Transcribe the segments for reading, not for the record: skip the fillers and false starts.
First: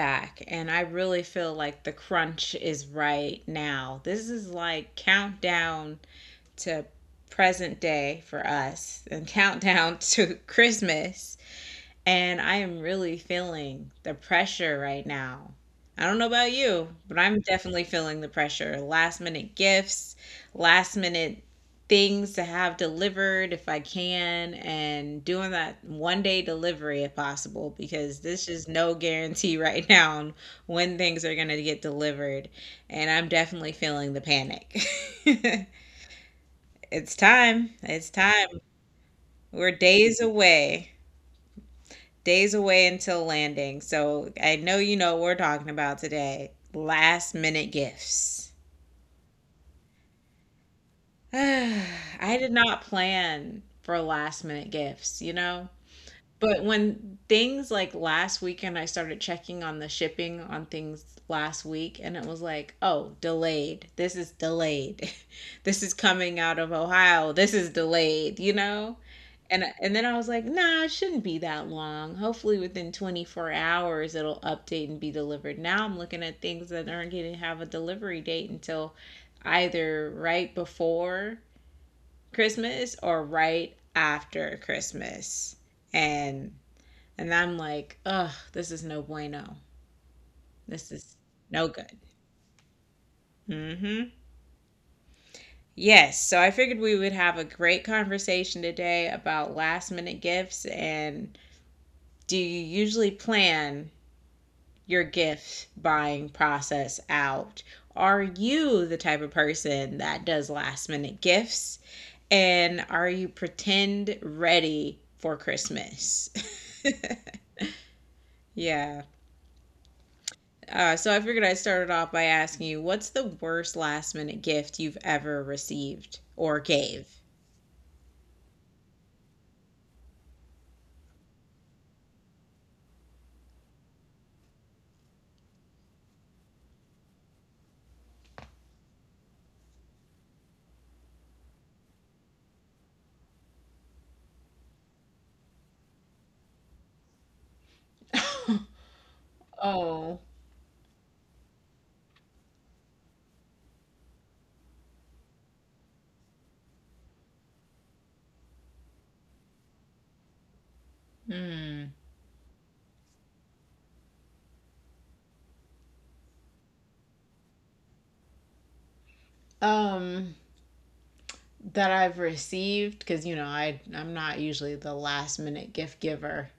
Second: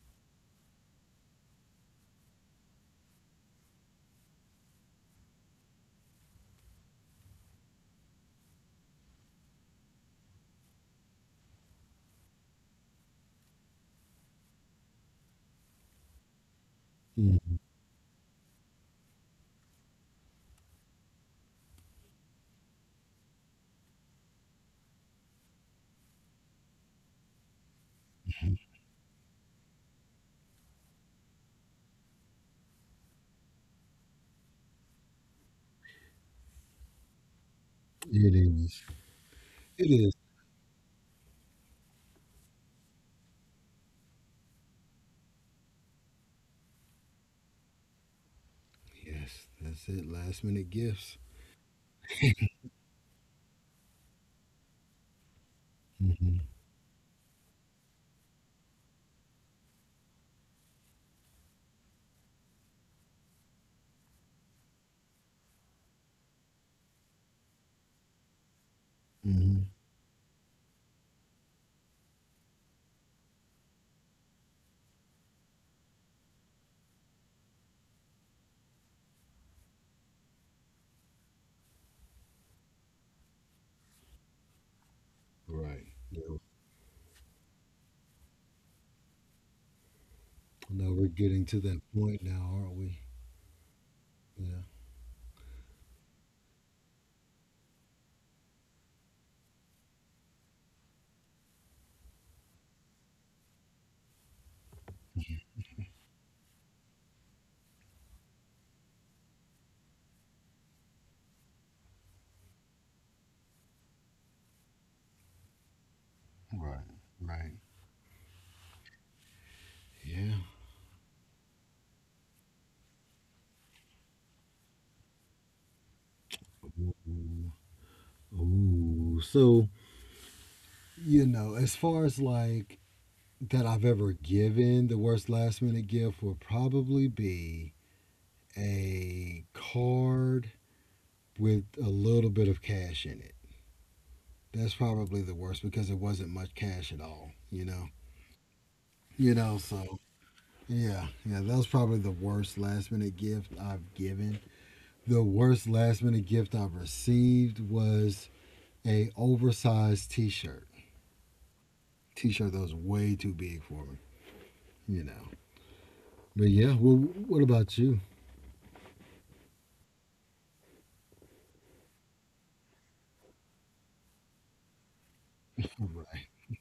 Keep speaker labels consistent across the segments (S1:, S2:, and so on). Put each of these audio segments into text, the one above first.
S1: back. And I really feel like the crunch is right now. This is like countdown to present day for us and countdown to Christmas. And I am really feeling the pressure right now. I don't know about you, but I'm
S2: Mm.
S1: definitely feeling the pressure. Last minute gifts, last minute things to have delivered if I can, and doing that 1 day delivery if possible, because this is no guarantee right now on when things are going to get delivered. And I'm definitely feeling the panic. It's time. It's
S2: It
S1: time.
S2: is.
S1: We're
S2: It is.
S1: days away, until landing. So I know you know what we're talking about today: last minute gifts.
S2: Yes, that's it. Last minute gifts.
S1: I did not plan for last minute gifts, you know?
S2: Mm-hmm.
S1: But when things like last weekend, I started checking on the shipping on things last week, and it was like, oh, delayed. This is delayed. This is coming out of Ohio. This is delayed, you know?
S2: Mm-hmm.
S1: And then I was like, nah, it shouldn't be that long. Hopefully, within 24 hours, it'll update and be delivered. Now I'm looking at things that aren't going to have a delivery date until either right before Christmas or right after Christmas.
S2: Right. Now,
S1: And and I'm like, ugh, this is no bueno. This
S2: now we're
S1: is
S2: getting to
S1: no
S2: that
S1: good.
S2: point now, aren't we?
S1: hmm
S2: Yeah.
S1: Yes, so I figured we would have a great conversation today about last minute gifts, and do you usually plan your gift buying process out? Are you the type of person that does last minute gifts? And are you pretend ready for Christmas?
S2: Right. Right.
S1: Yeah.
S2: Yeah.
S1: So I figured I'd start it off by asking you, what's the worst last minute gift you've ever received or gave?
S2: Ooh. Ooh. So, as far as like that I've ever given, the worst last minute gift would probably be a card with a little bit of cash in it. That's probably the worst because it wasn't much cash at all, you know? You know, so
S1: Oh,
S2: yeah, yeah, that was probably the worst last minute gift I've given. The worst last minute gift I've received was a oversized T-shirt.
S1: hmm.
S2: T-shirt that was way too big for me. You know, but yeah. Well, what about you?
S1: Um, that I've received, because you know I'm not usually the last minute gift
S2: Right.
S1: giver.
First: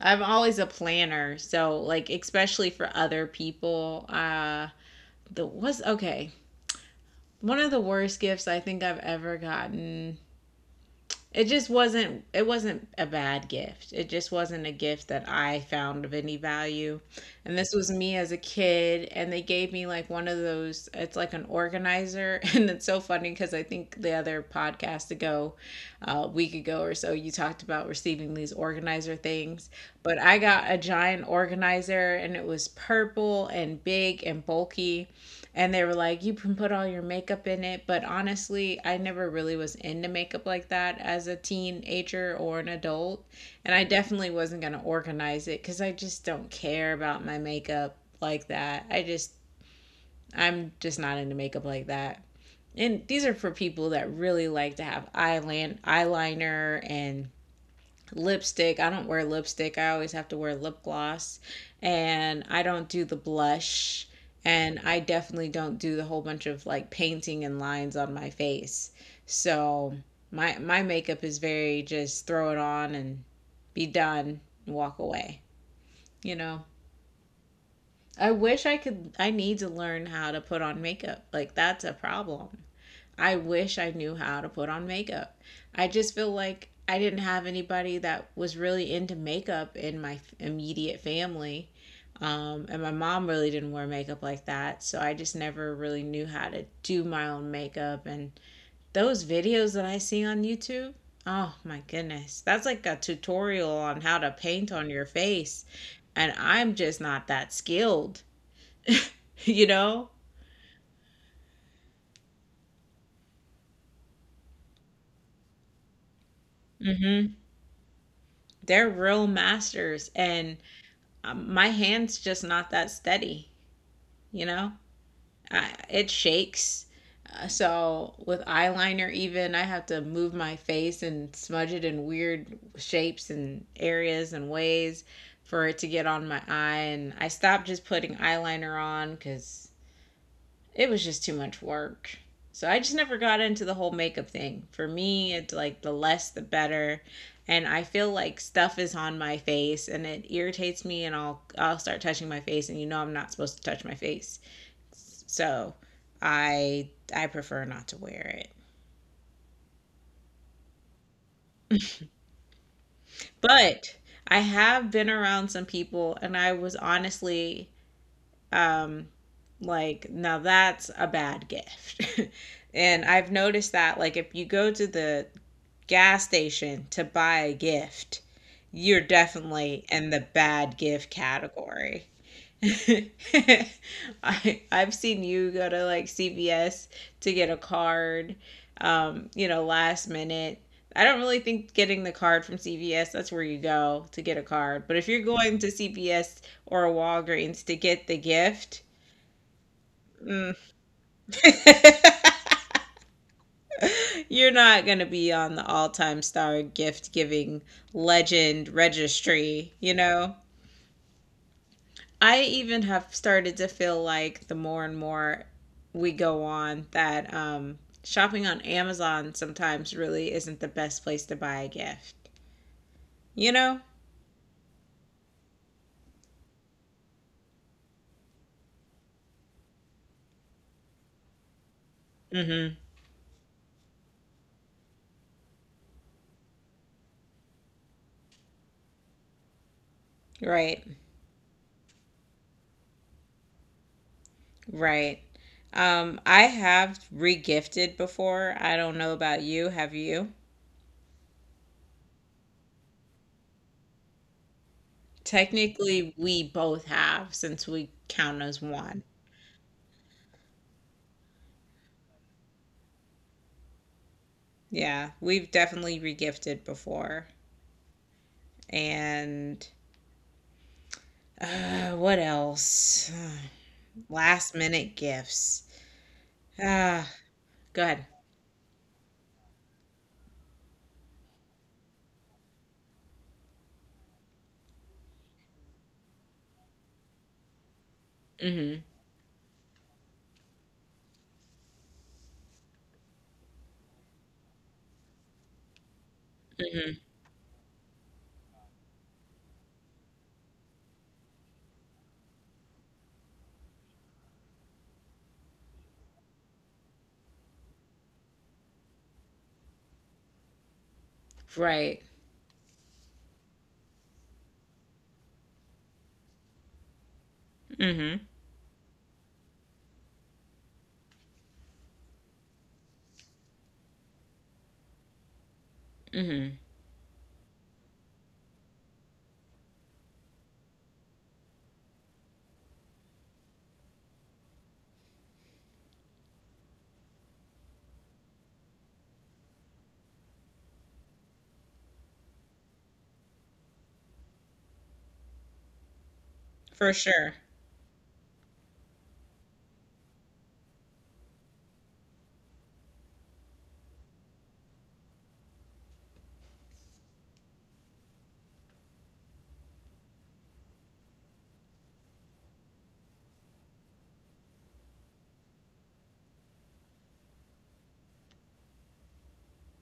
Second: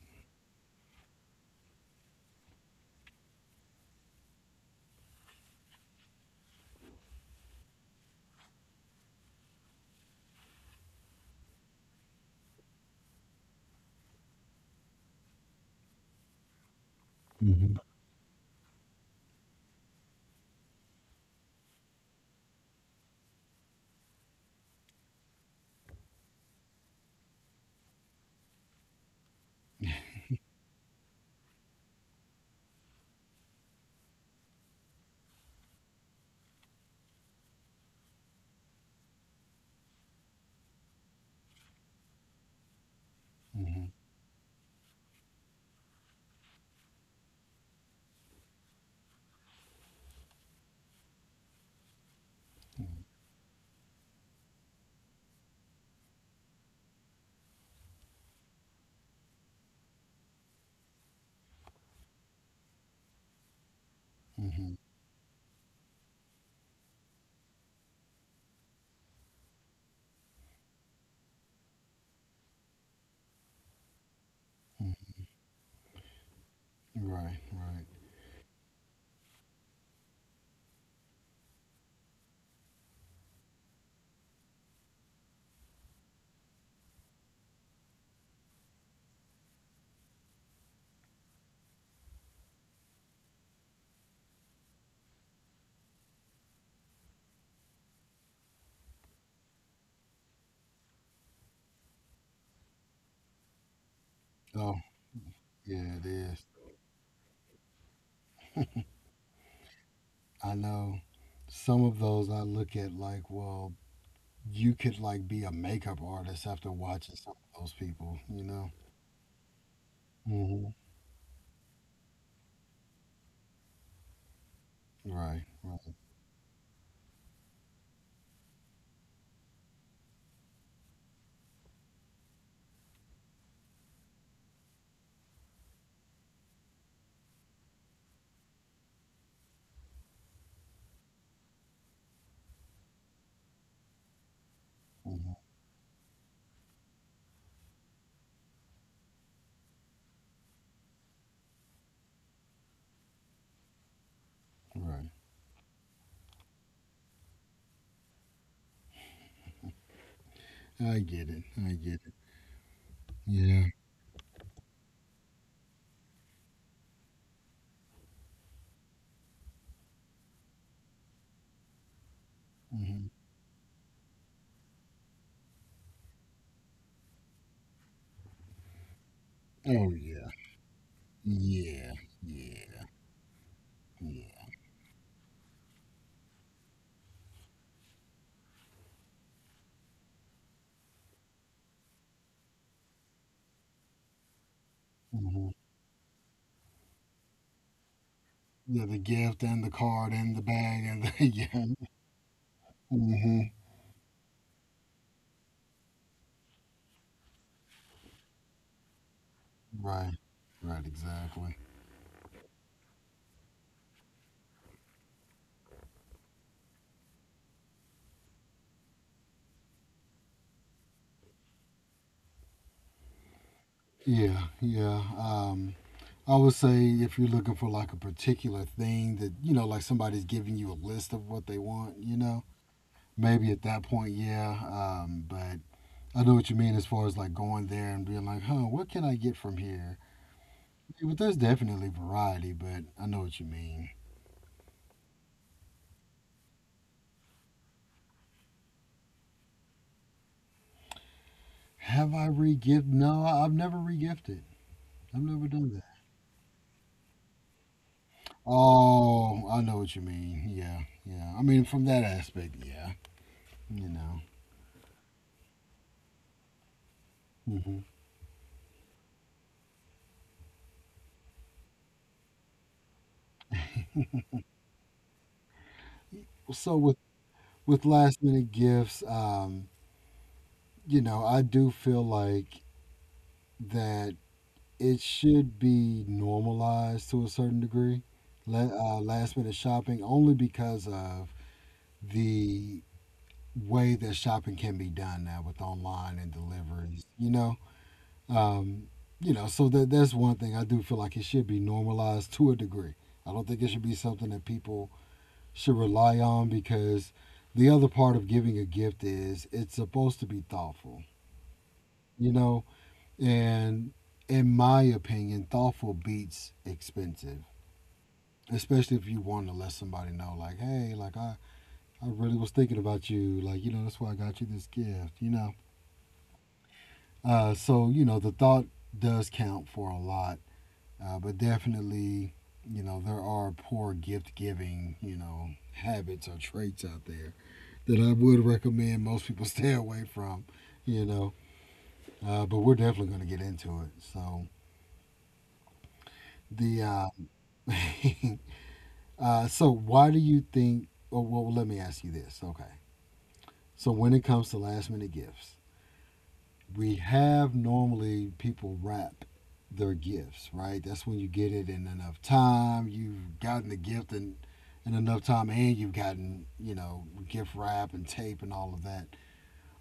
S1: I'm always a planner, so like especially for other people. The was okay. One of the worst gifts I think I've ever gotten, it just wasn't, it wasn't a bad gift, it just wasn't a gift that I found of any value. And this
S2: Hmm.
S1: was me as a kid, and they gave me like one of those, it's like an organizer. And it's so funny because I think the other podcast ago, a week ago or so, you talked about receiving these organizer things. But I got a giant organizer and it was purple and big and bulky, and they were like, you can put all your makeup in it. But honestly, I never really was into makeup like that as a teenager or an adult. And I
S2: Hmm.
S1: definitely wasn't going to organize it, because I just don't care about my makeup like that. I'm just not into makeup like that. And these are for people that really like to have eyeliner and lipstick. I don't wear lipstick. I always have to wear lip gloss. And I don't do the blush.
S2: Hmm.
S1: And I definitely don't do the whole bunch of like painting and lines on my face. So my makeup is very just throw it on and be done and walk away, you know.
S2: Right. Right.
S1: I wish I could I need to learn how to put on makeup. Like that's a problem. I wish I knew how to put on makeup. I just feel like I didn't have anybody that was really into makeup in my immediate family. And my mom really didn't wear makeup like that. So I just never really knew how to do my own makeup. And those videos that I see on YouTube, oh my goodness, that's like a tutorial on how to paint
S2: Oh,
S1: on your face.
S2: yeah, it
S1: And
S2: is.
S1: I'm just not that skilled, you know?
S2: I know some of those I look at like, well, you could like be a makeup artist after watching
S1: Hmm.
S2: some of those people. You
S1: They're real masters. And
S2: know.
S1: my hand's just not that steady, you know?
S2: Right,
S1: I,
S2: right,
S1: it shakes. So with eyeliner, even I have to move my face and smudge it in weird shapes and areas and ways for it to get on my eye. And I stopped just putting eyeliner on because it was just too much work. So I just never got into the whole makeup thing. For me,
S2: mhm,
S1: it's like the less the better. And I feel like stuff is on my face and it irritates me and I'll start touching my face, and you know I'm not supposed to touch my face.
S2: right.
S1: So I I prefer not to wear it.
S2: I get it. I get it. Yeah.
S1: But I have been around some people, and I was honestly, um like, now that's a bad gift. And
S2: Hmm.
S1: I've noticed that like if you go to the gas station to buy a gift, you're definitely
S2: Oh
S1: in the
S2: yeah.
S1: bad gift
S2: Yeah.
S1: category.
S2: Yeah. Yeah.
S1: I've seen you go to like CVS to get a card, you know, last minute. I don't really think getting the card from CVS, that's where you go to get a card. But if you're
S2: Hmm.
S1: going to CVS or a Walgreens to get the gift,
S2: Yeah. The gift and the card and the bag and the yeah. Hmm.
S1: you're not going to be on the all time star gift giving legend registry, you
S2: Right.
S1: know?
S2: Right. Exactly.
S1: I even have started to feel like the more and more we go on that, shopping on Amazon sometimes really isn't the best place to buy a gift, you know?
S2: Yeah. Yeah. I would say if you're looking for like a particular thing that like somebody's giving you a list of what they want,
S1: Mm
S2: maybe at that point, yeah. But I know what you mean as far as like going there and being like, huh, what can I get from here?
S1: hmm. Right,
S2: Yeah, but there's definitely variety, but I know what you mean.
S1: right. I have regifted before. I don't know about you. Have you?
S2: Have I re-gift? No, I've never re-gifted. I've never done that.
S1: Technically, we both have since we count as one.
S2: Oh, I know what you mean. Yeah, yeah. I mean, from that aspect, yeah. You know.
S1: Yeah, we've definitely regifted before.
S2: Hmm.
S1: And what else? Last minute gifts.
S2: So with
S1: Ah, go
S2: with
S1: ahead.
S2: last minute gifts, you know, I do feel like that it should be normalized to a certain degree.
S1: Mhm.
S2: Last minute shopping only because of the way that shopping can be done now with online and
S1: Mhm.
S2: deliveries. You know, um, so that's one thing I do feel like it should be normalized to a degree. I don't think it should be something that people should rely on because the other part of giving a gift is it's supposed to be thoughtful.
S1: Right.
S2: You know, and in my opinion, thoughtful beats expensive.
S1: Mhm.
S2: Especially if you want to let somebody know, like, hey, like I really was thinking about you. Like, you know, that's why I got you this gift, you know.
S1: Mhm.
S2: So you know the thought does count for a lot, but definitely you know there are poor gift giving habits or traits out there that I would recommend most people stay away from. You know, but we're definitely going to get into it. So the
S1: For
S2: uh,
S1: sure.
S2: so why do you think? Oh, well, let me ask you this. Okay, so when it comes to last minute gifts, we have normally people wrap their gifts, right? That's when you get it in enough time. You've gotten the gift in enough time, and you've gotten, gift wrap and tape and all of that.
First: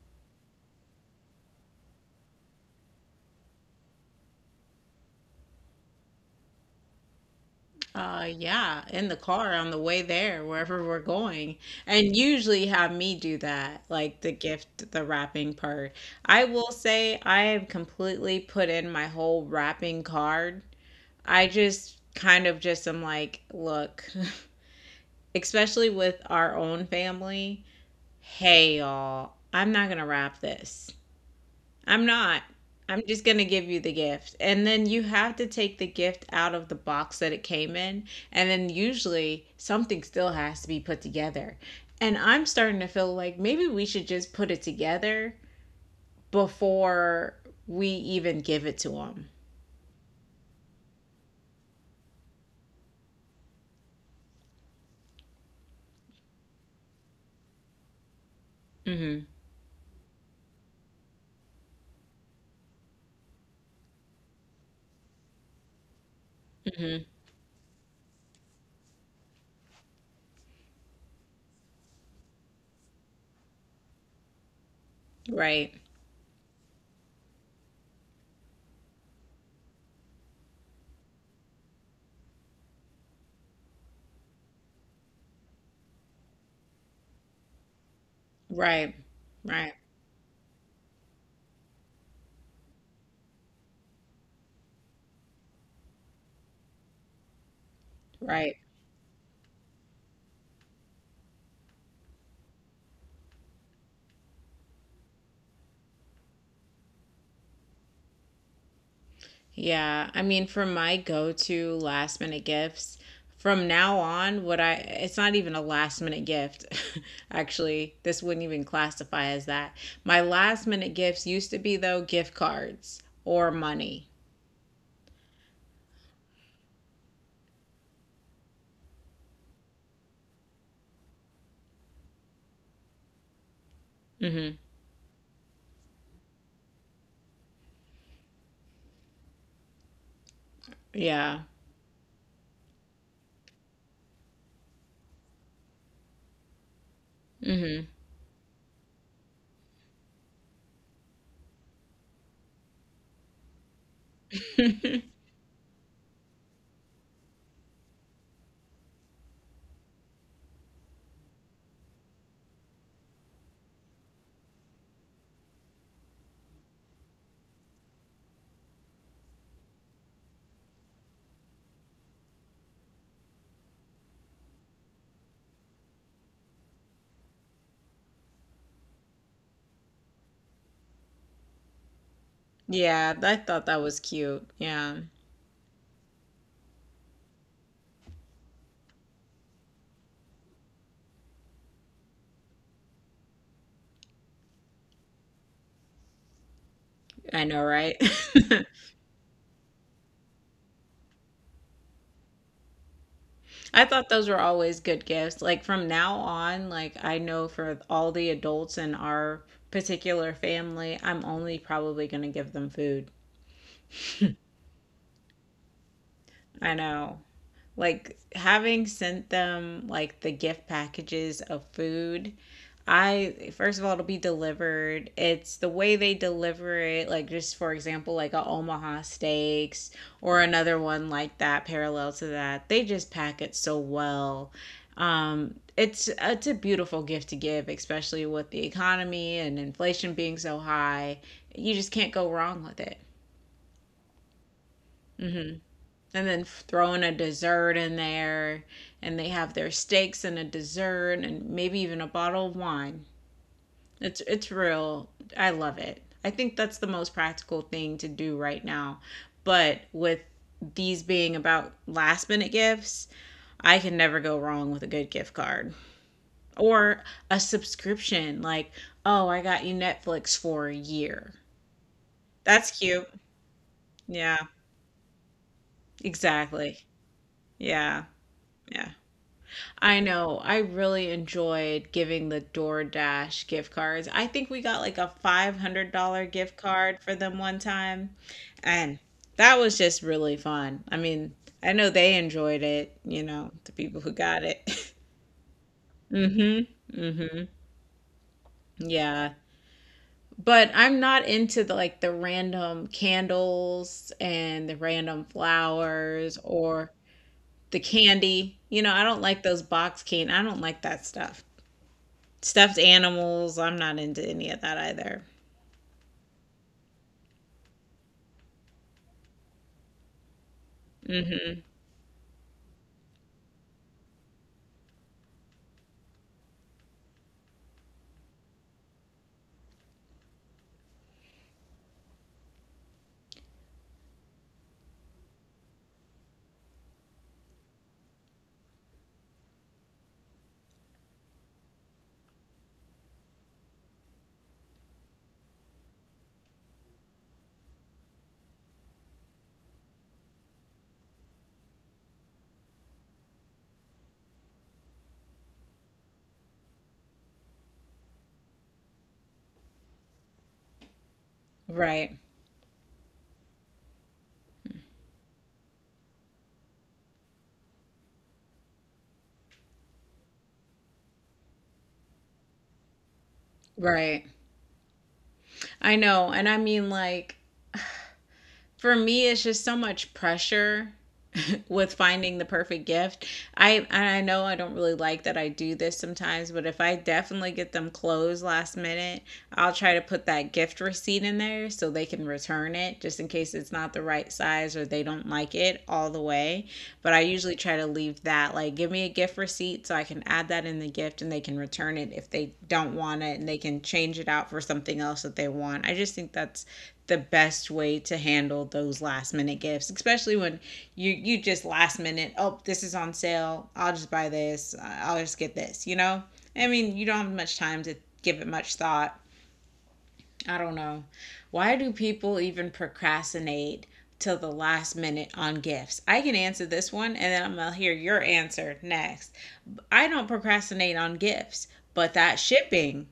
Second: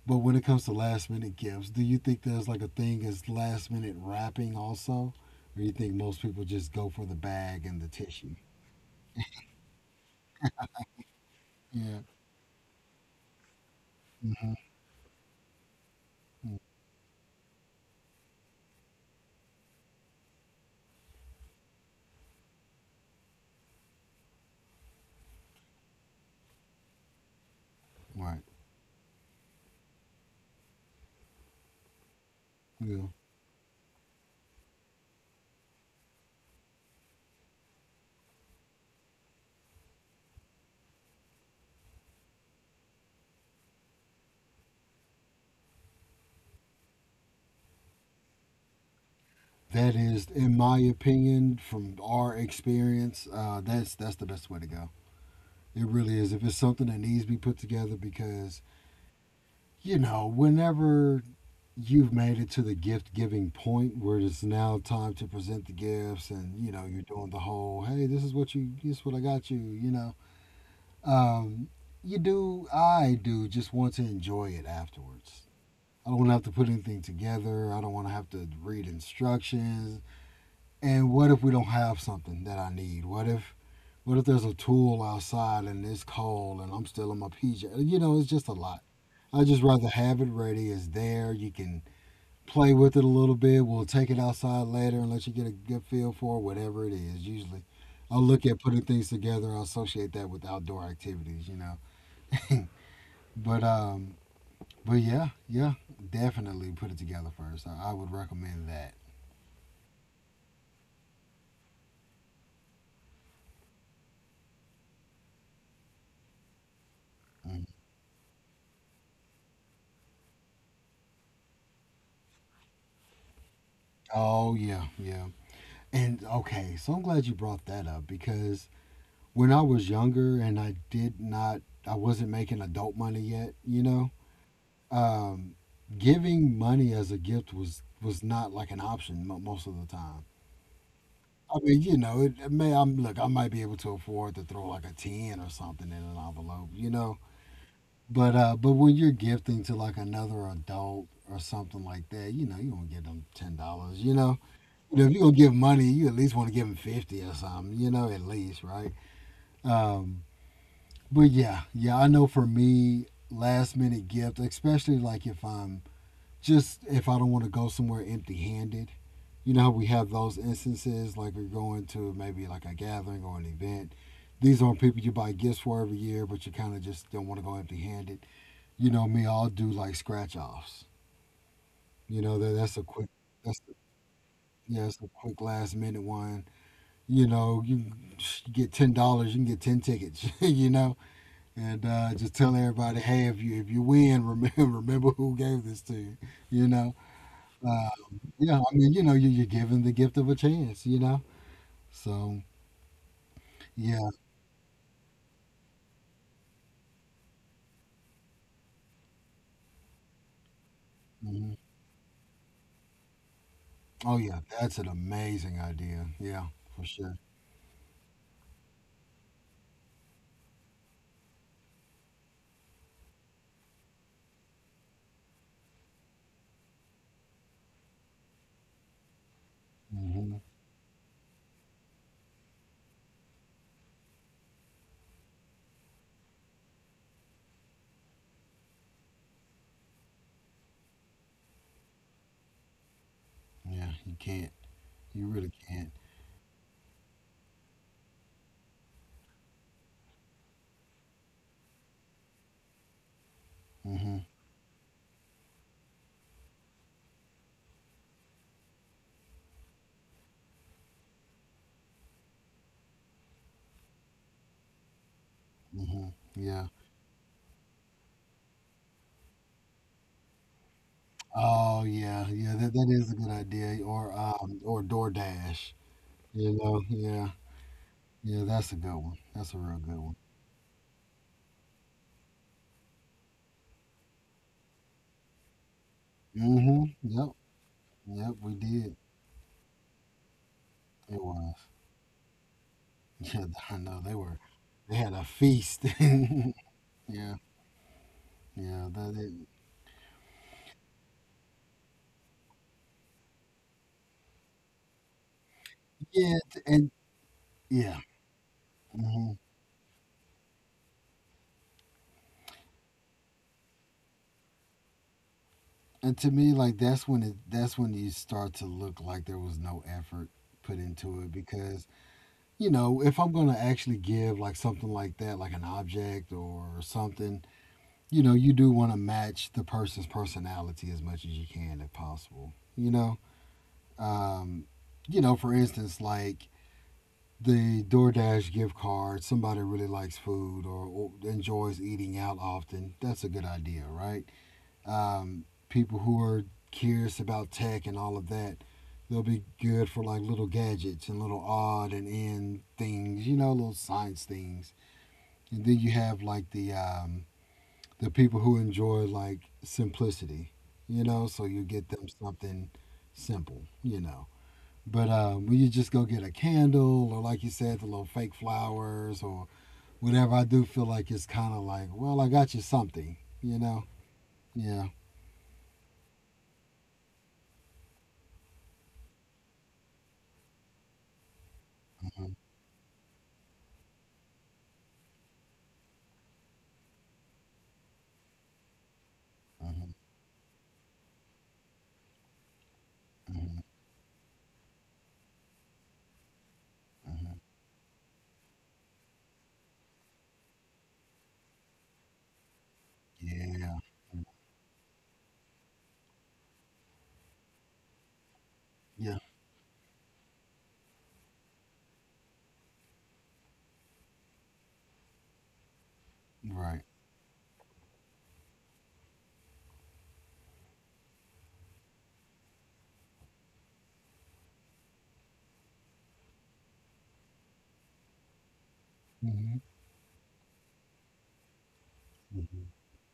S2: But when it comes to last minute gifts, do you think there's like a thing as last minute wrapping also? Or you think most people just go for the bag and the tissue?
S1: Yeah, in the car on the way there, wherever we're going.
S2: Yeah.
S1: And usually have me do that, like the
S2: Mhm.
S1: gift, the wrapping part. I will say I have completely put in my whole wrapping card. I just kind of just am like, look, especially with our own family,
S2: Right.
S1: hey, y'all, I'm not going to wrap this. I'm not. I'm
S2: Yeah.
S1: just going to give you the gift. And then you have to take the gift out of the box that it came in. And then usually something still has to be put together. And I'm starting to feel like maybe we should just put it together before we even give it to them.
S2: That is, in my opinion, from our experience, that's the best way to go. It really is. If it's something that needs to be put together, because,
S1: Hmm.
S2: you know, whenever you've made it to the gift giving point where it's now time to present the gifts and, you're
S1: Hmm.
S2: doing the whole, hey, this is what I got you, you know, um, I do just want to enjoy it afterwards.
S1: Right.
S2: I don't want to have to put anything together. I don't want to have to read instructions. And what if we don't have something that I need? What if there's a tool outside and it's cold and I'm still in my PJ? You know, it's just a lot.
S1: Right.
S2: I just
S1: Right.
S2: rather have it ready. It's there. You can play with it a little bit. We'll take it outside later and let you get a good feel for it, whatever it is. Usually, I look
S1: Right.
S2: at putting things together. I associate that with outdoor activities, you know. But um, but yeah, yeah, definitely put it together first. I would recommend that.
S1: Yeah, I mean, for my go-to last minute gifts, from now on, what I it's not even a last minute gift.
S2: Mm.
S1: Actually, this wouldn't even classify as that. My last minute gifts used to be though gift cards or money.
S2: Oh yeah, yeah. And okay, so I'm glad you brought that up because when I was younger and I did not, I wasn't making adult money yet,
S1: Mhm.
S2: um, giving money as a gift was not like an option most of the time.
S1: Yeah.
S2: I mean, it, it may I'm look, I might be able to afford to throw like a ten or something in an envelope, you know.
S1: Mhm.
S2: But when you're gifting to like another adult or something like that, you don't give them $10, you know. You know, if you're gonna give money, you at least want to give them 50 or something, you know, at least, right? Um, But yeah, yeah, I know for me, last minute gift, especially like if I don't want to go somewhere empty handed. You know how we have those instances, like you're going to maybe like a gathering or an event. These aren't people you buy gifts for every year, but you kind of just don't want to go empty handed. You know me, I'll do like scratch offs. You know that that's a quick,
S1: Yeah, I
S2: that's
S1: thought that was cute.
S2: yeah,
S1: Yeah.
S2: it's a quick last minute one. You know, you get $10, you can get 10 tickets. you know, and just tell everybody, hey, if you win, remember who gave this to you. You know,
S1: I know,
S2: uh,
S1: right?
S2: yeah. I mean, you know, you're given the gift of a chance. You know, so
S1: I
S2: yeah.
S1: thought those were always good gifts. Like from now on, like I know for all the adults in our particular family, I'm
S2: Mhm.
S1: only probably going to give them food.
S2: Oh yeah, that's an amazing idea. Yeah,
S1: I
S2: for sure.
S1: know. Like having sent them like the gift packages of food, I, first of all, it'll be delivered. It's the way they deliver it, like just for example, like a Omaha Steaks
S2: Hmm.
S1: or another one like that parallel to that. They just pack it so well. It's a beautiful gift to give, especially with the economy and inflation being so high. You just can't go wrong with it.
S2: Yeah, you can't. You really can't.
S1: And then throwing a dessert in there, and they have their steaks and a dessert and maybe even a bottle of wine,
S2: Hmm.
S1: it's real. I love it. I think that's the most practical thing to do right now. But with these being about last minute gifts, I can never go wrong with a good gift card
S2: Hmm. Yeah.
S1: or a subscription, like, oh, I got you Netflix for a year.
S2: Oh yeah, yeah. That
S1: That's
S2: that
S1: cute.
S2: is a good idea. Or
S1: Yeah,
S2: um, or DoorDash. You know.
S1: exactly.
S2: Yeah.
S1: Yeah.
S2: Yeah, that's a
S1: Yeah.
S2: good one. That's a real good
S1: I
S2: one.
S1: know. I really enjoyed giving the DoorDash gift cards. I think we got like a $500 gift
S2: Hmm.
S1: card for
S2: Yep.
S1: them one time.
S2: Yep, we did.
S1: And that was just really fun. I
S2: It
S1: mean,
S2: was.
S1: I know they enjoyed it, you
S2: Yeah,
S1: know, the
S2: I
S1: people
S2: know
S1: who
S2: they were.
S1: got it.
S2: They had a feast. yeah,
S1: Mm-hmm.
S2: yeah,
S1: Mm-hmm.
S2: that
S1: Yeah.
S2: it,
S1: But I'm not into the like the random candles and the random
S2: yeah,
S1: flowers
S2: and
S1: or the
S2: yeah,
S1: candy. You know, I don't
S2: hmm
S1: like those box candy. I don't like that stuff. Stuffed animals, I'm not into any of that either.
S2: and to me, like that's when it. That's when you start to look like there was no effort put into it
S1: Mhm.
S2: because you know if I'm gonna actually give like something like that, like an object or something, you know, you do want to match the person's personality as much as you can if possible. You know, um, for instance, like the DoorDash gift card, somebody really likes food or enjoys eating out often, that's a good idea, right? People who are curious about tech and all of that, they'll be good for like little gadgets and little odd and end things, little science things. And then you have like the people who enjoy like simplicity, you know, so you get them
S1: Right.
S2: something simple, you know. But we could just go get a candle, or like you said, the little fake flowers, or whatever. I do feel like it's kind of like, well, I got you something, you know?
S1: Right.
S2: Yeah.
S1: I know, and I mean, like, for me, it's just so much pressure with
S2: Mhm,
S1: finding the perfect gift. I know I don't really like that I do this sometimes, but if I definitely get them clothes last minute, I'll
S2: mhm,
S1: try to put that gift receipt in there so they can return it just in case
S2: mhm,
S1: it's not the right size or they don't like it all the way. But I
S2: mhm.
S1: usually try to leave that, like, give me a gift receipt so I can add that in the gift and they can return it if they don't want it and they
S2: Yeah.
S1: can change it out for something else that they want. I just think that's the best way to handle those
S2: Mm-hmm. Yeah.
S1: last minute gifts, especially when you just last minute, oh, this is on sale, I'll just buy this, I'll just get this. I
S2: Right.
S1: mean, you don't have much time to give it much thought. I don't know, why do people even procrastinate till the last minute on gifts? I can answer this one and then I'm gonna hear your answer next.
S2: Hmm.
S1: I don't procrastinate on gifts, but that
S2: Hmm.
S1: shipping,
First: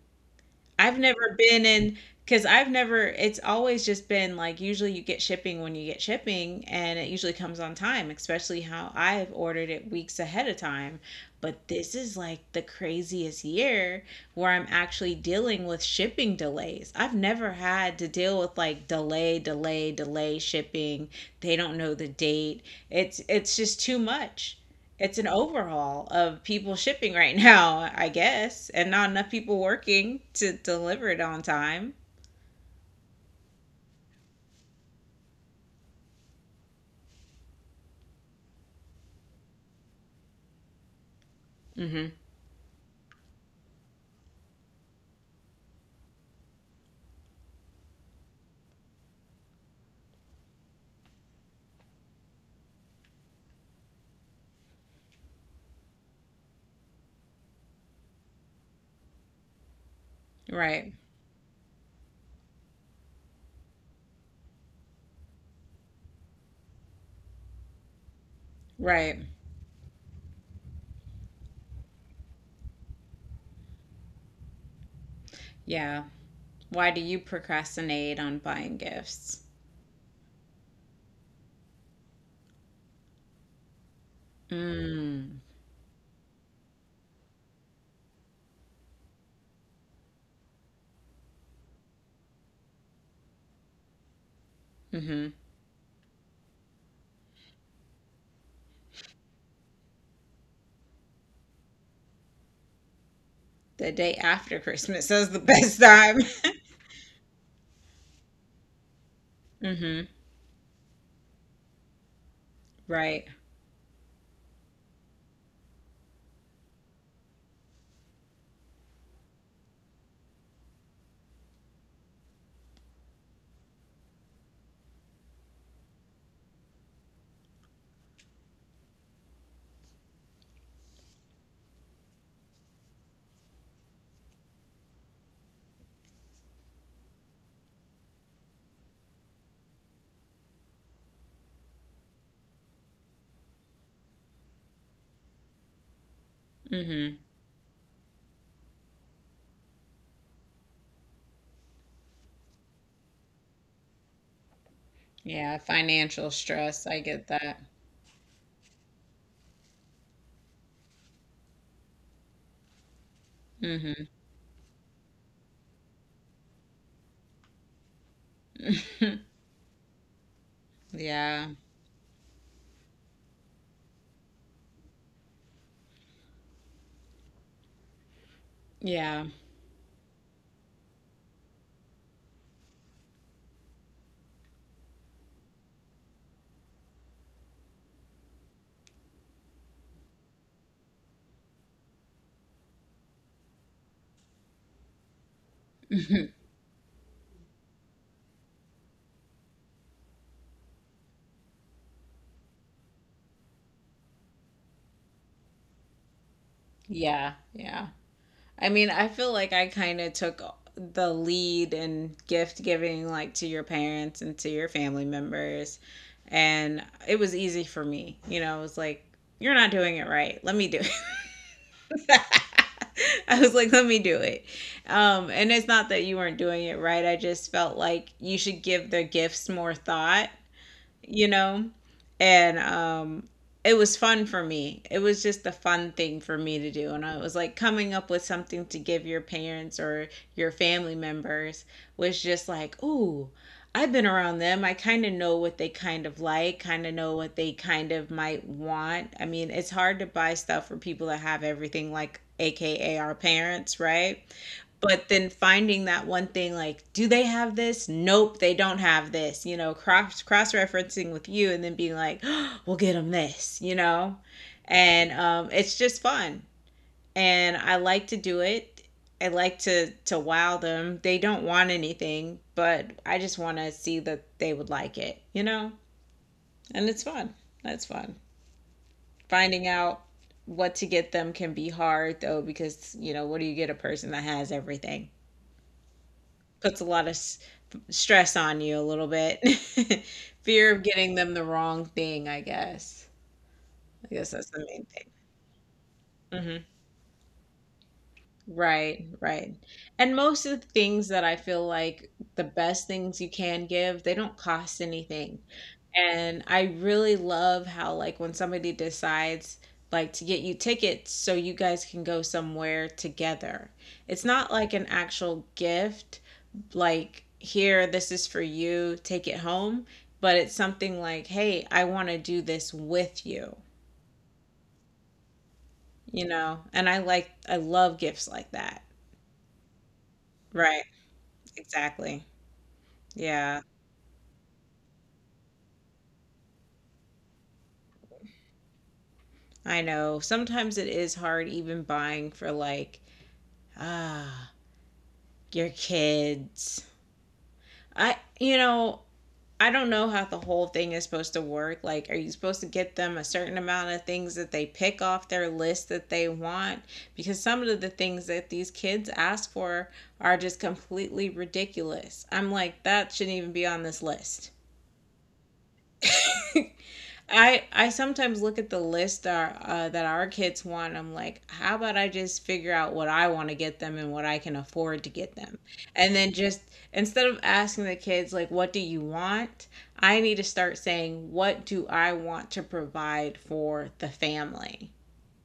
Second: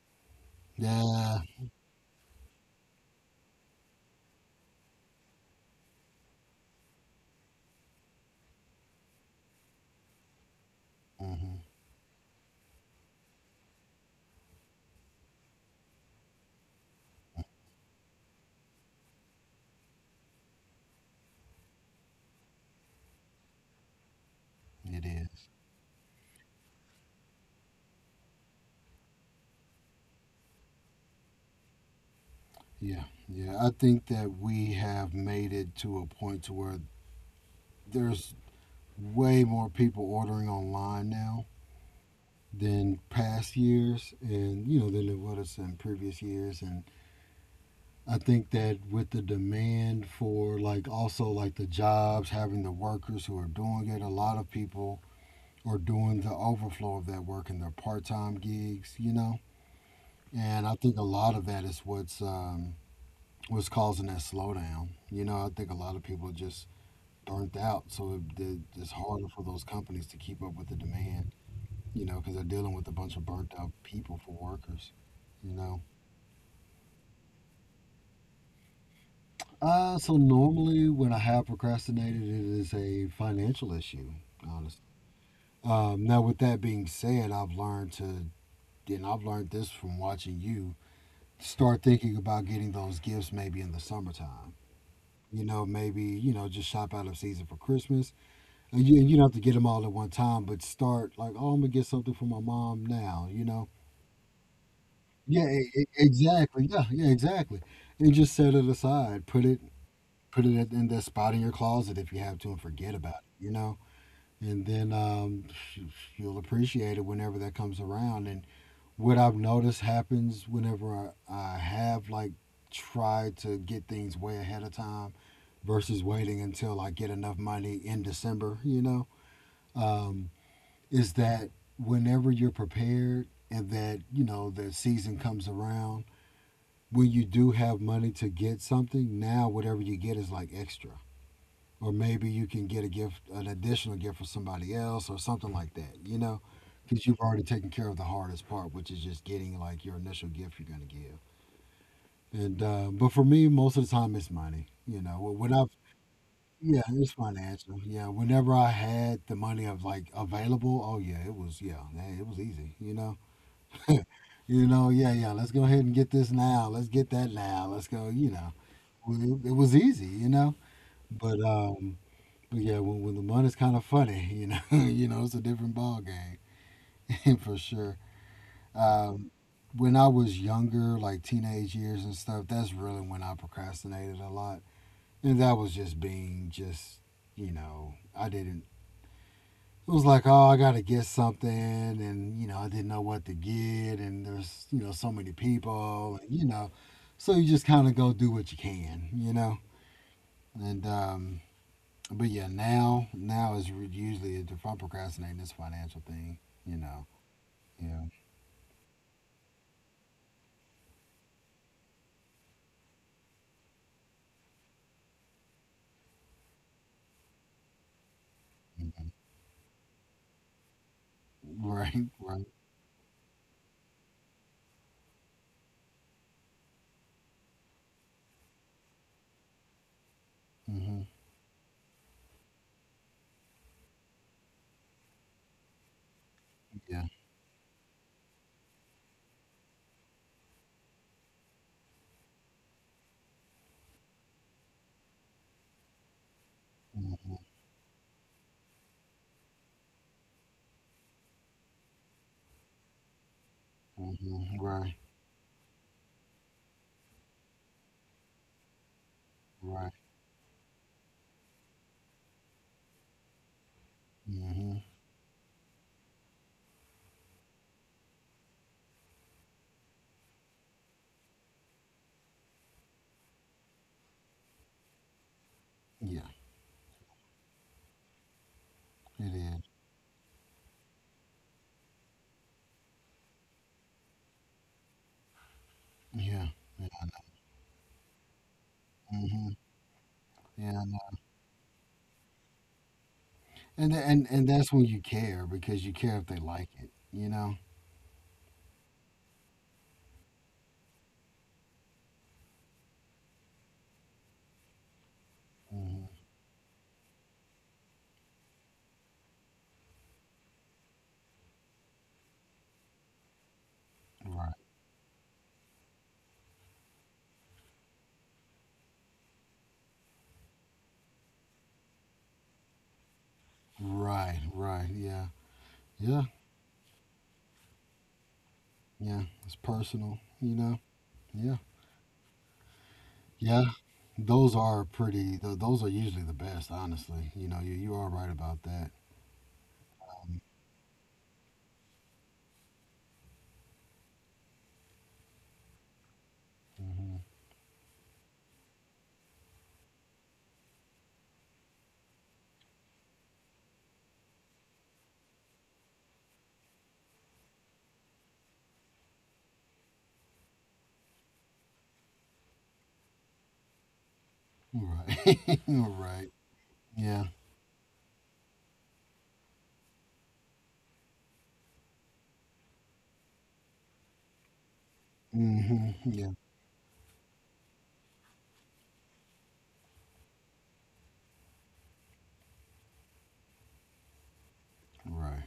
S1: I've never
S2: Yeah.
S1: been in, because I've never, it's always just been like, usually you get shipping when you get shipping and it usually comes on time, especially how I've ordered it weeks ahead of time.
S2: Hmm.
S1: But this is like the craziest year where I'm actually dealing with shipping delays. I've never had to deal with like delay, delay, delay shipping. They don't know the date. It's just too much.
S2: It
S1: It's an
S2: is.
S1: overhaul of people shipping right now, I guess, and not enough people working to deliver it on time.
S2: Yeah. Yeah. I think that we have made it to a point to where there's way more people ordering online now
S1: Mm-hmm.
S2: than past years and than it was in previous years and I think that with the demand for like also like the jobs, having the workers who are doing it, a lot of people are doing the overflow of that work in their part-time gigs, you know. And I
S1: Right.
S2: think a lot of that is what's causing that slowdown. You know, I think a lot of people are just burnt out, so it's
S1: Right.
S2: harder for those companies to keep up with the demand. You know, because they're dealing with a bunch of burnt out people for workers. You know.
S1: Yeah. Why do you procrastinate on buying gifts?
S2: So normally when I have procrastinated, it is a financial issue, honestly.
S1: Mm.
S2: Now, with that being said, I've learned to, and I've learned this from watching you, start thinking about getting those gifts maybe in the summertime.
S1: Mm-hmm.
S2: You know, maybe, just shop out of season for Christmas. And you don't have to get them all at one time, but start like, oh, I'm going to get something for my mom now, you know?
S1: The day after Christmas is the
S2: Yeah, e-
S1: best
S2: e-
S1: time.
S2: exactly. Yeah, yeah, exactly. And just set it aside. Put it
S1: Mm-hmm.
S2: put it at- in that spot in your closet if you have to and forget about
S1: Right.
S2: it, you know? And then You'll appreciate it whenever that comes around. And what I've noticed happens whenever I have like tried to get things way ahead of time versus waiting until I get enough money in December, um, is that whenever you're prepared and that, you know, the season comes around, when you do have money to get something, now whatever you get is like extra, or maybe you can get a gift, an additional gift for somebody else, or something like that. You know, because
S1: Mm-hmm.
S2: you've already taken care of the hardest part, which is just getting like your initial gift you're gonna give. And But for me, most of the time it's money. You know, When
S1: Yeah.
S2: I've
S1: Financial
S2: yeah,
S1: stress. I
S2: it's
S1: get that.
S2: financial. Yeah, whenever I had the money of like available, oh yeah, it was yeah, hey, it was easy. You know,
S1: Mm-hmm.
S2: you know, yeah, yeah. Let's go ahead and get this now. Let's get that now. Let's go. You know, well, it was easy. You know, but
S1: Yeah.
S2: um, but yeah, when the money's kind of funny, you know, you know, it's a different ball game for sure.
S1: Yeah.
S2: Um, when I was younger, like teenage years and stuff, that's really when I procrastinated a lot, and that was just you know, I didn't. It was like, oh, I gotta get something, and you know, I didn't know what to get, and there's you know so many people, and, you know, so you just kind of go do what you can, you know, and But yeah, now usually if I'm procrastinating it's financial thing, you know,
S1: Yeah, yeah.
S2: yeah,
S1: I mean, I feel like I kind of took the lead in gift giving, like to your parents and to your family members. And it was easy for me. You know, I was like,
S2: hmm,
S1: you're not doing it right. Let me do it.
S2: right, right,
S1: I was like, let me do it. And it's not that you weren't doing it right. I just felt like you should give the gifts more thought,
S2: hmm,
S1: you know? And it was fun for me. It was just a fun thing for me to do. And
S2: yeah,
S1: I was like coming up with something to give your parents or your family members was just like, ooh, I've been around them. I kind of know what they kind of like, kind of know what
S2: hmm,
S1: they kind of might want. I mean, it's hard to buy stuff for people that have everything, like AKA our parents, right?
S2: hmm, right,
S1: But then finding that one thing, like do they have this? Nope, they don't have this, you know.
S2: right,
S1: Cross referencing with you and then being like, oh, we'll get them this, you know.
S2: hmm,
S1: And it's just fun, and I like to do it. I like to wow them. They don't want anything, but I just want to see that they would like it, you know.
S2: yeah,
S1: And it's fun. That's fun.
S2: it is,
S1: Finding out what to get them can be hard though, because you know, what do you get a person that has everything?
S2: yeah,
S1: Puts a
S2: yeah,
S1: lot of stress on you a little bit.
S2: hmm, yeah,
S1: Fear of
S2: I
S1: getting
S2: know.
S1: them the wrong thing, I guess.
S2: and tha-
S1: I
S2: and
S1: guess that's
S2: and
S1: the
S2: that's
S1: main
S2: when you
S1: thing.
S2: care because you care if they
S1: Hmm.
S2: like it, you know,
S1: Right, right. And most of the things that I feel like the best things you can give, they don't cost anything.
S2: hmm,
S1: And I really love how, like, when somebody decides, like, to get you tickets so you guys can go somewhere together, it's not
S2: right,
S1: like an actual gift, like here, this is for you, take it home, but it's something like, hey, I want to do this with you,
S2: right, right, yeah, yeah,
S1: you know. And I love gifts like that.
S2: yeah, it's personal, you know,
S1: Right,
S2: yeah.
S1: exactly. Yeah.
S2: Yeah, those are pretty. Those are usually the best, honestly. You know, you are right about that.
S1: I know,
S2: Um,
S1: sometimes it is hard even buying for like, ah your kids.
S2: mhm.
S1: i you know I don't know how the whole thing is supposed to work. Like, are you supposed to get them a certain amount of things that they pick off their list that they want? Because some of the things that these kids ask for are just completely ridiculous. I'm like, that shouldn't even be on this list.
S2: Right, right. Yeah.
S1: I sometimes look at the list that our kids want. I'm like, how about I just figure out what I want to get them and what I can afford to get them,
S2: Hmm.
S1: and
S2: Yeah.
S1: then just, instead of asking the kids like, what do you want? I need to start saying, what do I want to provide for the family?
S2: Right.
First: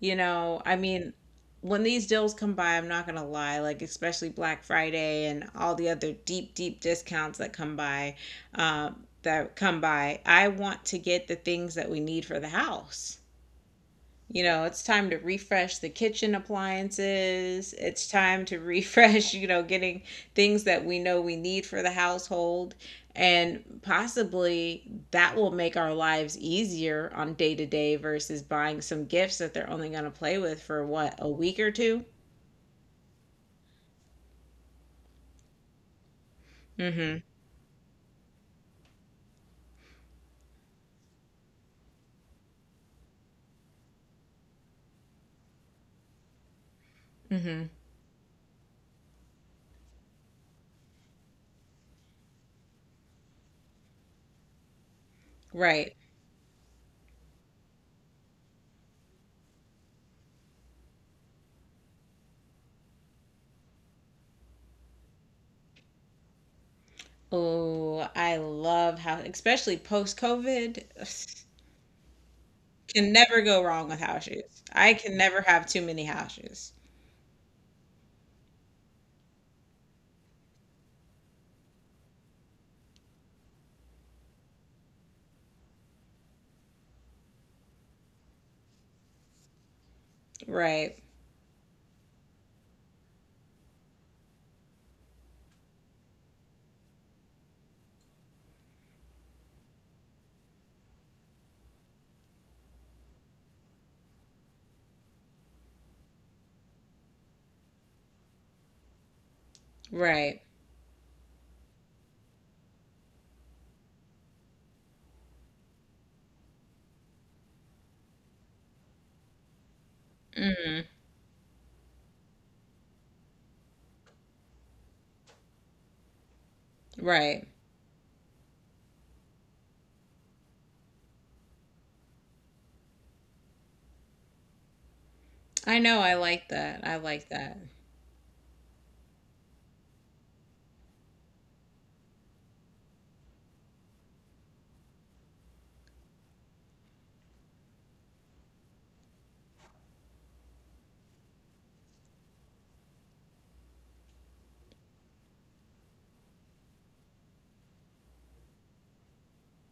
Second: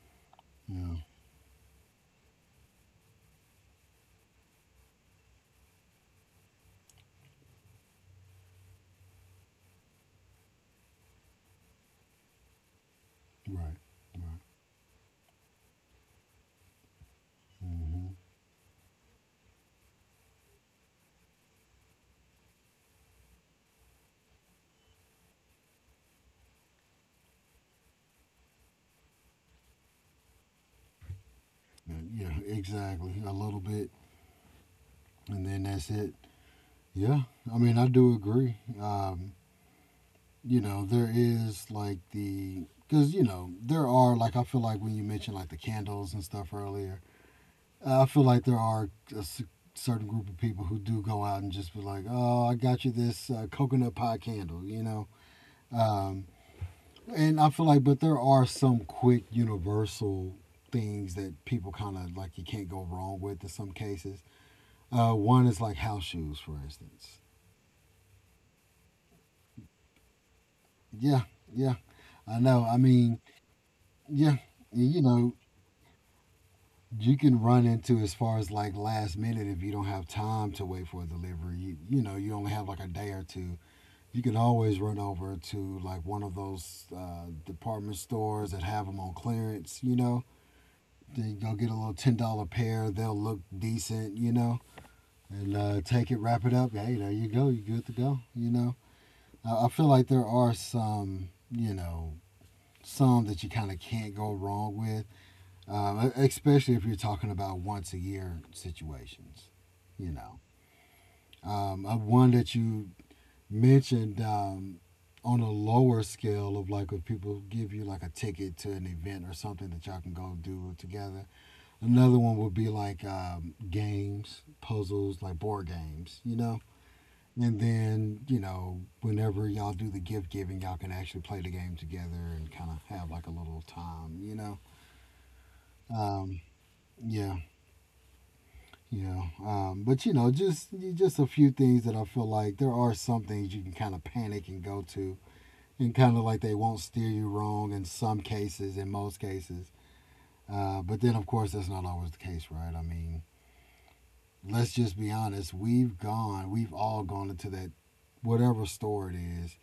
S1: You know, I
S2: Yeah.
S1: mean, when these deals come by, I'm not gonna lie, like especially Black Friday and all the other deep, deep discounts that come by, I want to get the things that we need for the house.
S2: Right. Right.
S1: You know, it's time to refresh the kitchen appliances.
S2: Hmm.
S1: It's time to refresh, you know, getting things that we know we need for the household. And possibly that will make our lives easier on day to day versus buying some gifts that they're only going to play with for what, a week or
S2: Yeah,
S1: two?
S2: yeah, exactly. A little bit, and then that's it. Yeah,
S1: Mm
S2: I mean, I do agree. You know, there is like the because you know there are like I feel like when you mentioned like the candles and stuff earlier,
S1: hmm. Mm hmm.
S2: I feel like there are a certain group of people who do go out and just be like, "Oh, I got you this coconut pie candle," you know.
S1: Right.
S2: Um, and I feel like, but there are some quick universal things that people kind of like you can't go wrong with in some cases. One is like house shoes, for instance.
S1: Oh, I love how, especially post COVID,
S2: Yeah, yeah, I know. I
S1: can
S2: mean,
S1: never go wrong with house
S2: yeah,
S1: shoes. I
S2: you
S1: can
S2: know,
S1: never have too many house shoes.
S2: you can run into as far as like last minute if you don't have time to wait for a delivery. You know, you only have like a day or two. You can always run over to like one of those department stores that have them on clearance, you know.
S1: Right.
S2: Then go get a little $10 pair. They'll look decent, you know, and Take it, wrap it up. Hey, there you go. You are good to go, you know. I feel like there are some, you know, some that you kind of can't go wrong with, especially if you're talking about once a year situations, you
S1: Right.
S2: know. One that you mentioned on a lower scale of like if people give you like a ticket to an event or something that y'all can go do together. Another one would be like games, puzzles, like board games, you know.
S1: Right.
S2: And then you know whenever y'all do the gift giving, y'all can actually play the game together and kind of have like a little time, you know.
S1: I know. I
S2: Um,
S1: like that. I like
S2: yeah,
S1: that.
S2: yeah. But you know, just a few things that I feel like there are some things you can kind of panic and go to and kind of like they won't steer you wrong in some cases, in most cases. But then, of course, that's not always the case, right? I mean, let's just be honest. We've all gone into that whatever store it is,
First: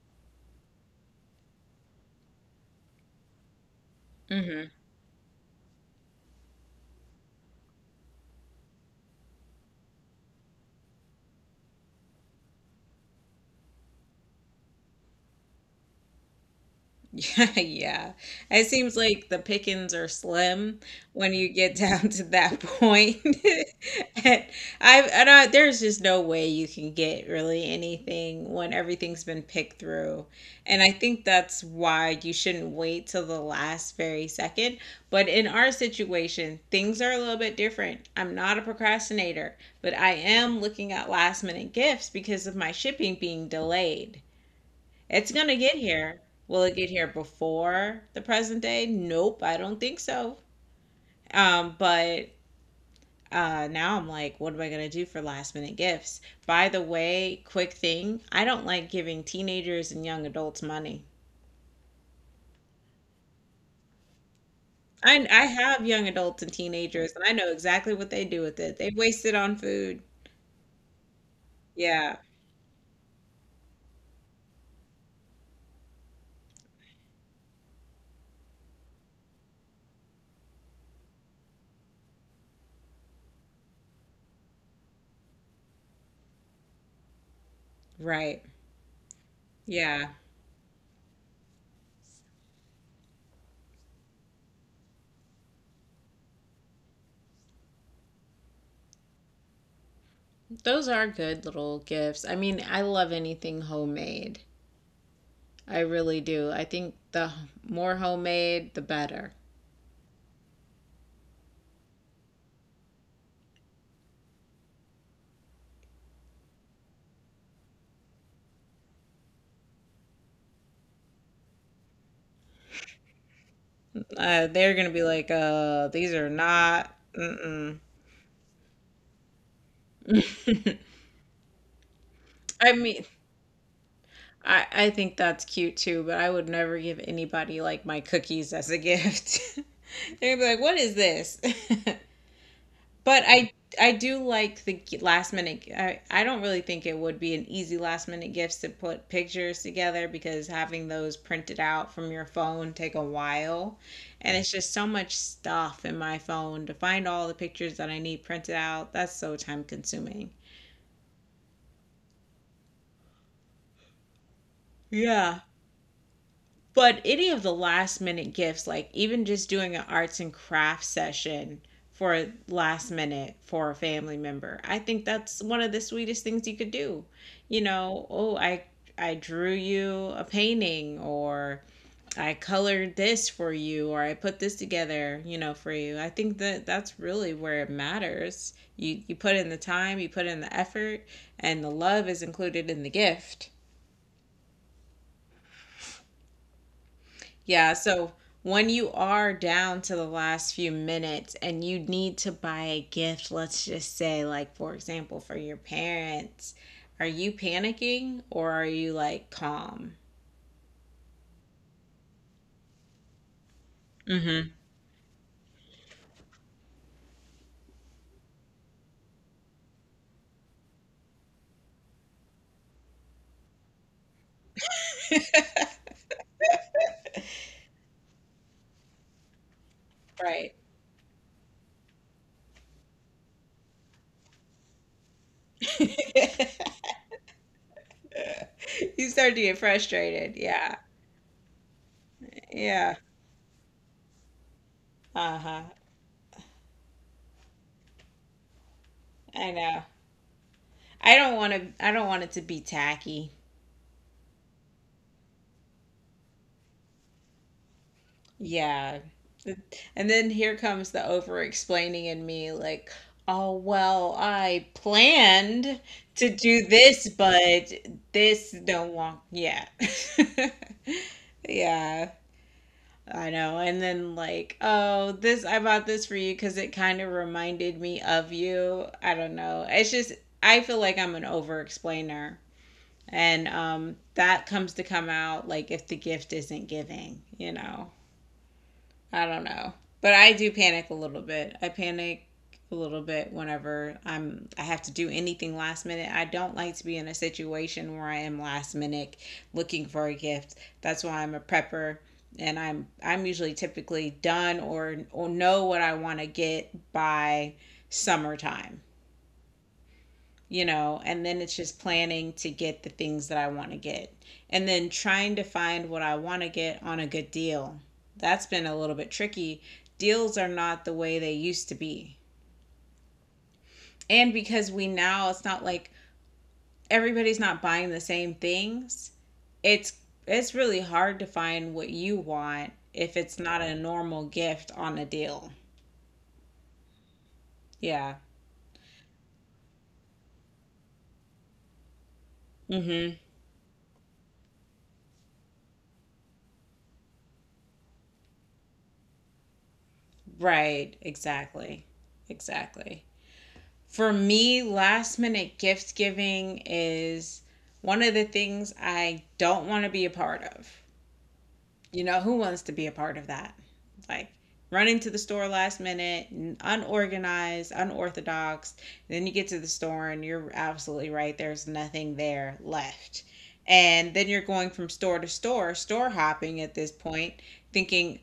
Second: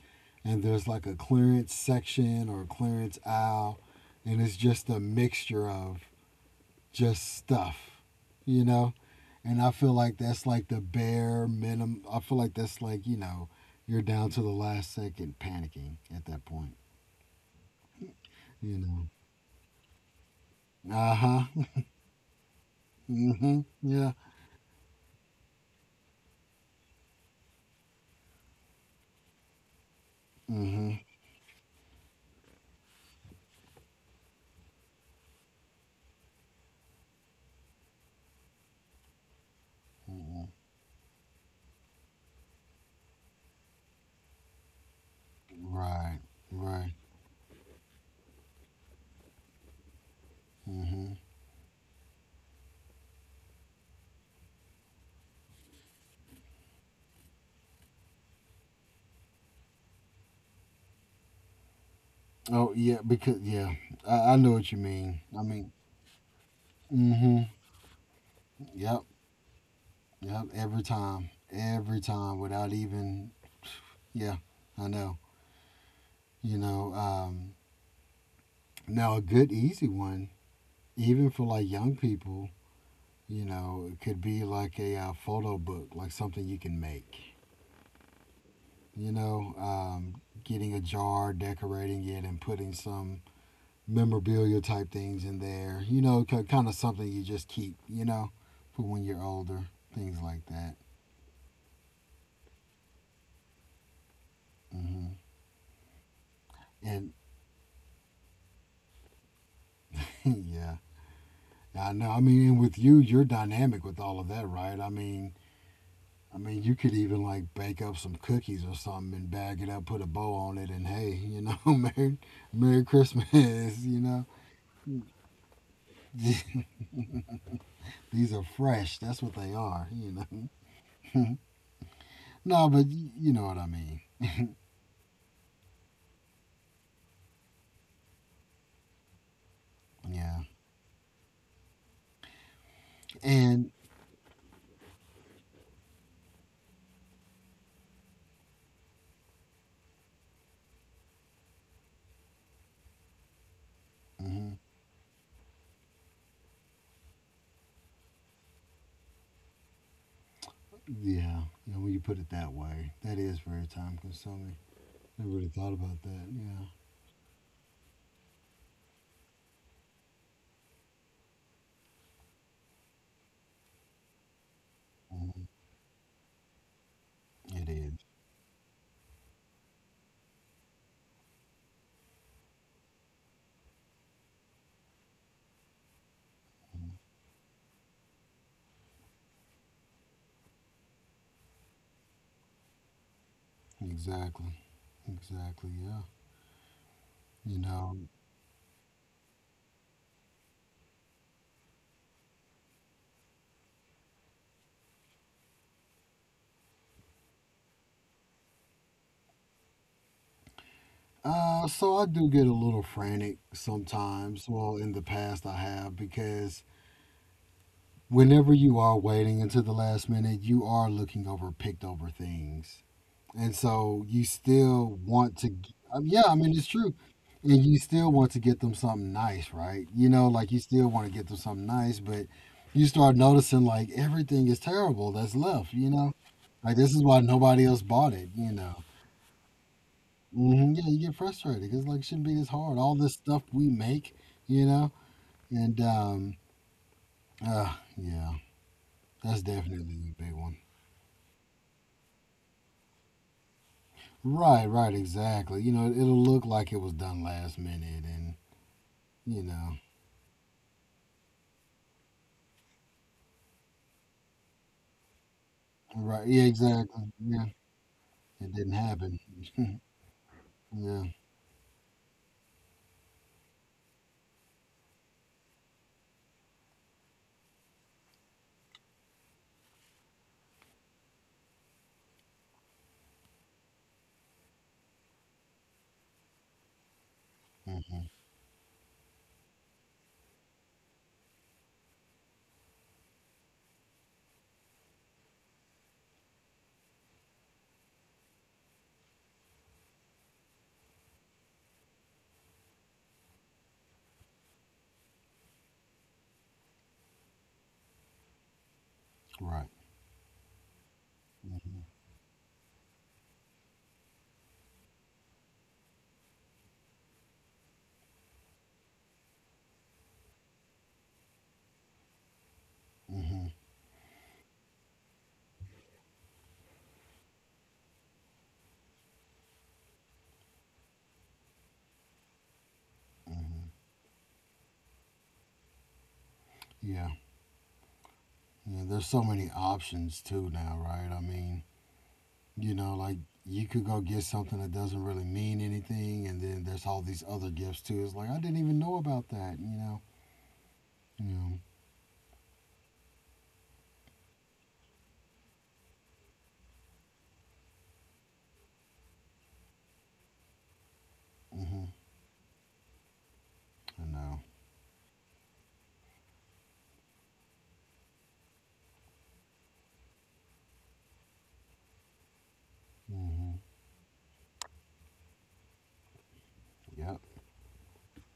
S2: and there's like a clearance section or a clearance aisle, and it's
S1: Hmm.
S2: just a mixture of just stuff, you know? And I feel like that's like the bare minimum. I feel like that's like, you know, you're down to the last second panicking at that point,
S1: Yeah, yeah. It
S2: you
S1: seems
S2: know?
S1: like the pickings are slim
S2: Uh
S1: when
S2: huh.
S1: you get down to that point.
S2: Mm-hmm. Yeah.
S1: And I, do not there's just no way you can get really anything when everything's been picked through. And I
S2: Mm-hmm.
S1: think that's why you shouldn't wait till the last very second. But in our situation, things are a little bit different. I'm not a procrastinator, but I
S2: Hmm.
S1: am looking at last minute gifts because of my shipping being delayed. It's gonna get
S2: Right.
S1: here. Will it
S2: Right.
S1: get here before the present day? Nope, I don't think so.
S2: Mm-hmm.
S1: But now I'm like, what am I gonna do for last minute gifts? By the way, quick thing, I don't like giving teenagers and young adults money.
S2: Oh yeah, because yeah, I know what you mean.
S1: I
S2: I
S1: I
S2: mean,
S1: have young adults and teenagers, and I
S2: mm-hmm.
S1: know exactly what they do with it. They
S2: Yep.
S1: waste it on food.
S2: Yep. Every time. Every
S1: Yeah,
S2: time without even yeah, I know. You know, now a good easy one, even for like young people, you know, it could be like a photo book, like something you can make.
S1: right.
S2: You know,
S1: Yeah,
S2: getting a jar, decorating it, and putting some memorabilia type things in there. You know, kind of something you just keep, you know, for when you're older, things like that.
S1: those are good little gifts. I mean, I love anything homemade.
S2: Hmm.
S1: I really do. I think
S2: And
S1: the more homemade, the better.
S2: yeah, I know. I mean, and with you, you're dynamic with all of that, right? I mean, you could even like bake up some cookies or something and bag it up, put a bow on it, and hey, you know, Merry, Merry Christmas, you know.
S1: They're gonna be like, these are not. Mm-mm.
S2: These are fresh. That's what they are, you know. No,
S1: I
S2: but
S1: mean,
S2: you know what I mean.
S1: I think that's cute too, but I would never give anybody like my cookies as a gift.
S2: Yeah.
S1: They're gonna be like, what is this? But I
S2: And
S1: I do like the last minute. I don't really think it would be an easy last minute gifts to put pictures together because having those printed out from your phone take a while, and
S2: mhm.
S1: it's just so much stuff in my phone to find all the pictures that I need printed out. That's so time consuming.
S2: Yeah, you know, when you put it that way, that is very time consuming. I never really
S1: Yeah.
S2: thought about that. Yeah,
S1: But any of the last minute gifts, like even just doing an arts and crafts session for last minute for a family member, I think
S2: mhm.
S1: that's one of the sweetest things you could do. You
S2: It is
S1: know, oh, I drew you a painting, or I colored this for you, or I put this together, you know, for you. I think that that's really where it matters. You put in the time, you put in the effort, and the love is included in the gift.
S2: exactly, exactly. Yeah, you
S1: Yeah,
S2: know.
S1: so when you are down to the last few minutes and you need to buy a gift, let's just say, like, for example, for your parents, are you panicking or are you like calm?
S2: So I do get a little frantic sometimes.
S1: Hmm.
S2: Well, in the past I have because whenever you are waiting until the last minute, you are looking over picked over things. And so you still want to g- yeah I mean it's true, and you still want to get them something nice, right? You know, like you
S1: Right.
S2: still want to get them something nice, but you start noticing like everything is terrible that's left, you know, like this is why nobody else bought it, you know.
S1: You start to get frustrated.
S2: Hmm,
S1: Yeah.
S2: yeah, you get frustrated because like it shouldn't be this hard all
S1: Yeah.
S2: this stuff we make, you know.
S1: Uh-huh.
S2: And Yeah, that's
S1: I know.
S2: definitely a big one,
S1: I don't want to, I don't want it to be tacky.
S2: right, right, exactly, you know, it'll look like it was done last minute and
S1: Yeah.
S2: you know.
S1: And then here comes the over explaining in me, like, oh, well, I planned
S2: Right.
S1: to
S2: Yeah,
S1: do
S2: exactly.
S1: this,
S2: Yeah.
S1: but
S2: It
S1: this
S2: didn't
S1: no
S2: happen.
S1: long. Yeah.
S2: Yeah.
S1: Yeah. I know. And then, like, oh, this, I bought this for you because it kind of reminded me of you. I don't know. It's just, I feel like I'm an over explainer. And that comes to come out, like, if the gift isn't giving, you know?
S2: Hmm.
S1: I don't know. But I do panic a little bit. I panic a little bit whenever I have to do anything last minute. I don't like to be in a situation where I am last minute looking for a gift. That's why I'm a prepper, and I'm usually typically done or know what I want to get by summertime,
S2: Right.
S1: you know, and then it's
S2: Hmm.
S1: just planning to get the things that I want to get and then trying to find what I want to get on a good deal. That's been a little bit tricky. Deals are not the way they used to be.
S2: Hmm. Hmm.
S1: And because we now it's not like everybody's not buying the same things, it's really hard to find what you want if it's not a normal gift on a deal.
S2: Yeah.
S1: Yeah.
S2: Yeah. There's so many options too now, right? I mean, you know, like
S1: Mhm.
S2: you could go get something that doesn't really mean anything, and then there's all these other gifts too. It's like I didn't even know about that. You know.
S1: Right,
S2: You know.
S1: exactly. Exactly. For me, last minute gift giving is one of the things I don't want to be a part of.
S2: Hmm.
S1: You know, who wants to be a part of that?
S2: I know.
S1: Like running to the store last minute, unorganized, unorthodox. Then you get to the store and you're absolutely right. There's nothing there left.
S2: Hmm.
S1: And then you're going from store to store, store hopping at this
S2: Yep.
S1: point, thinking,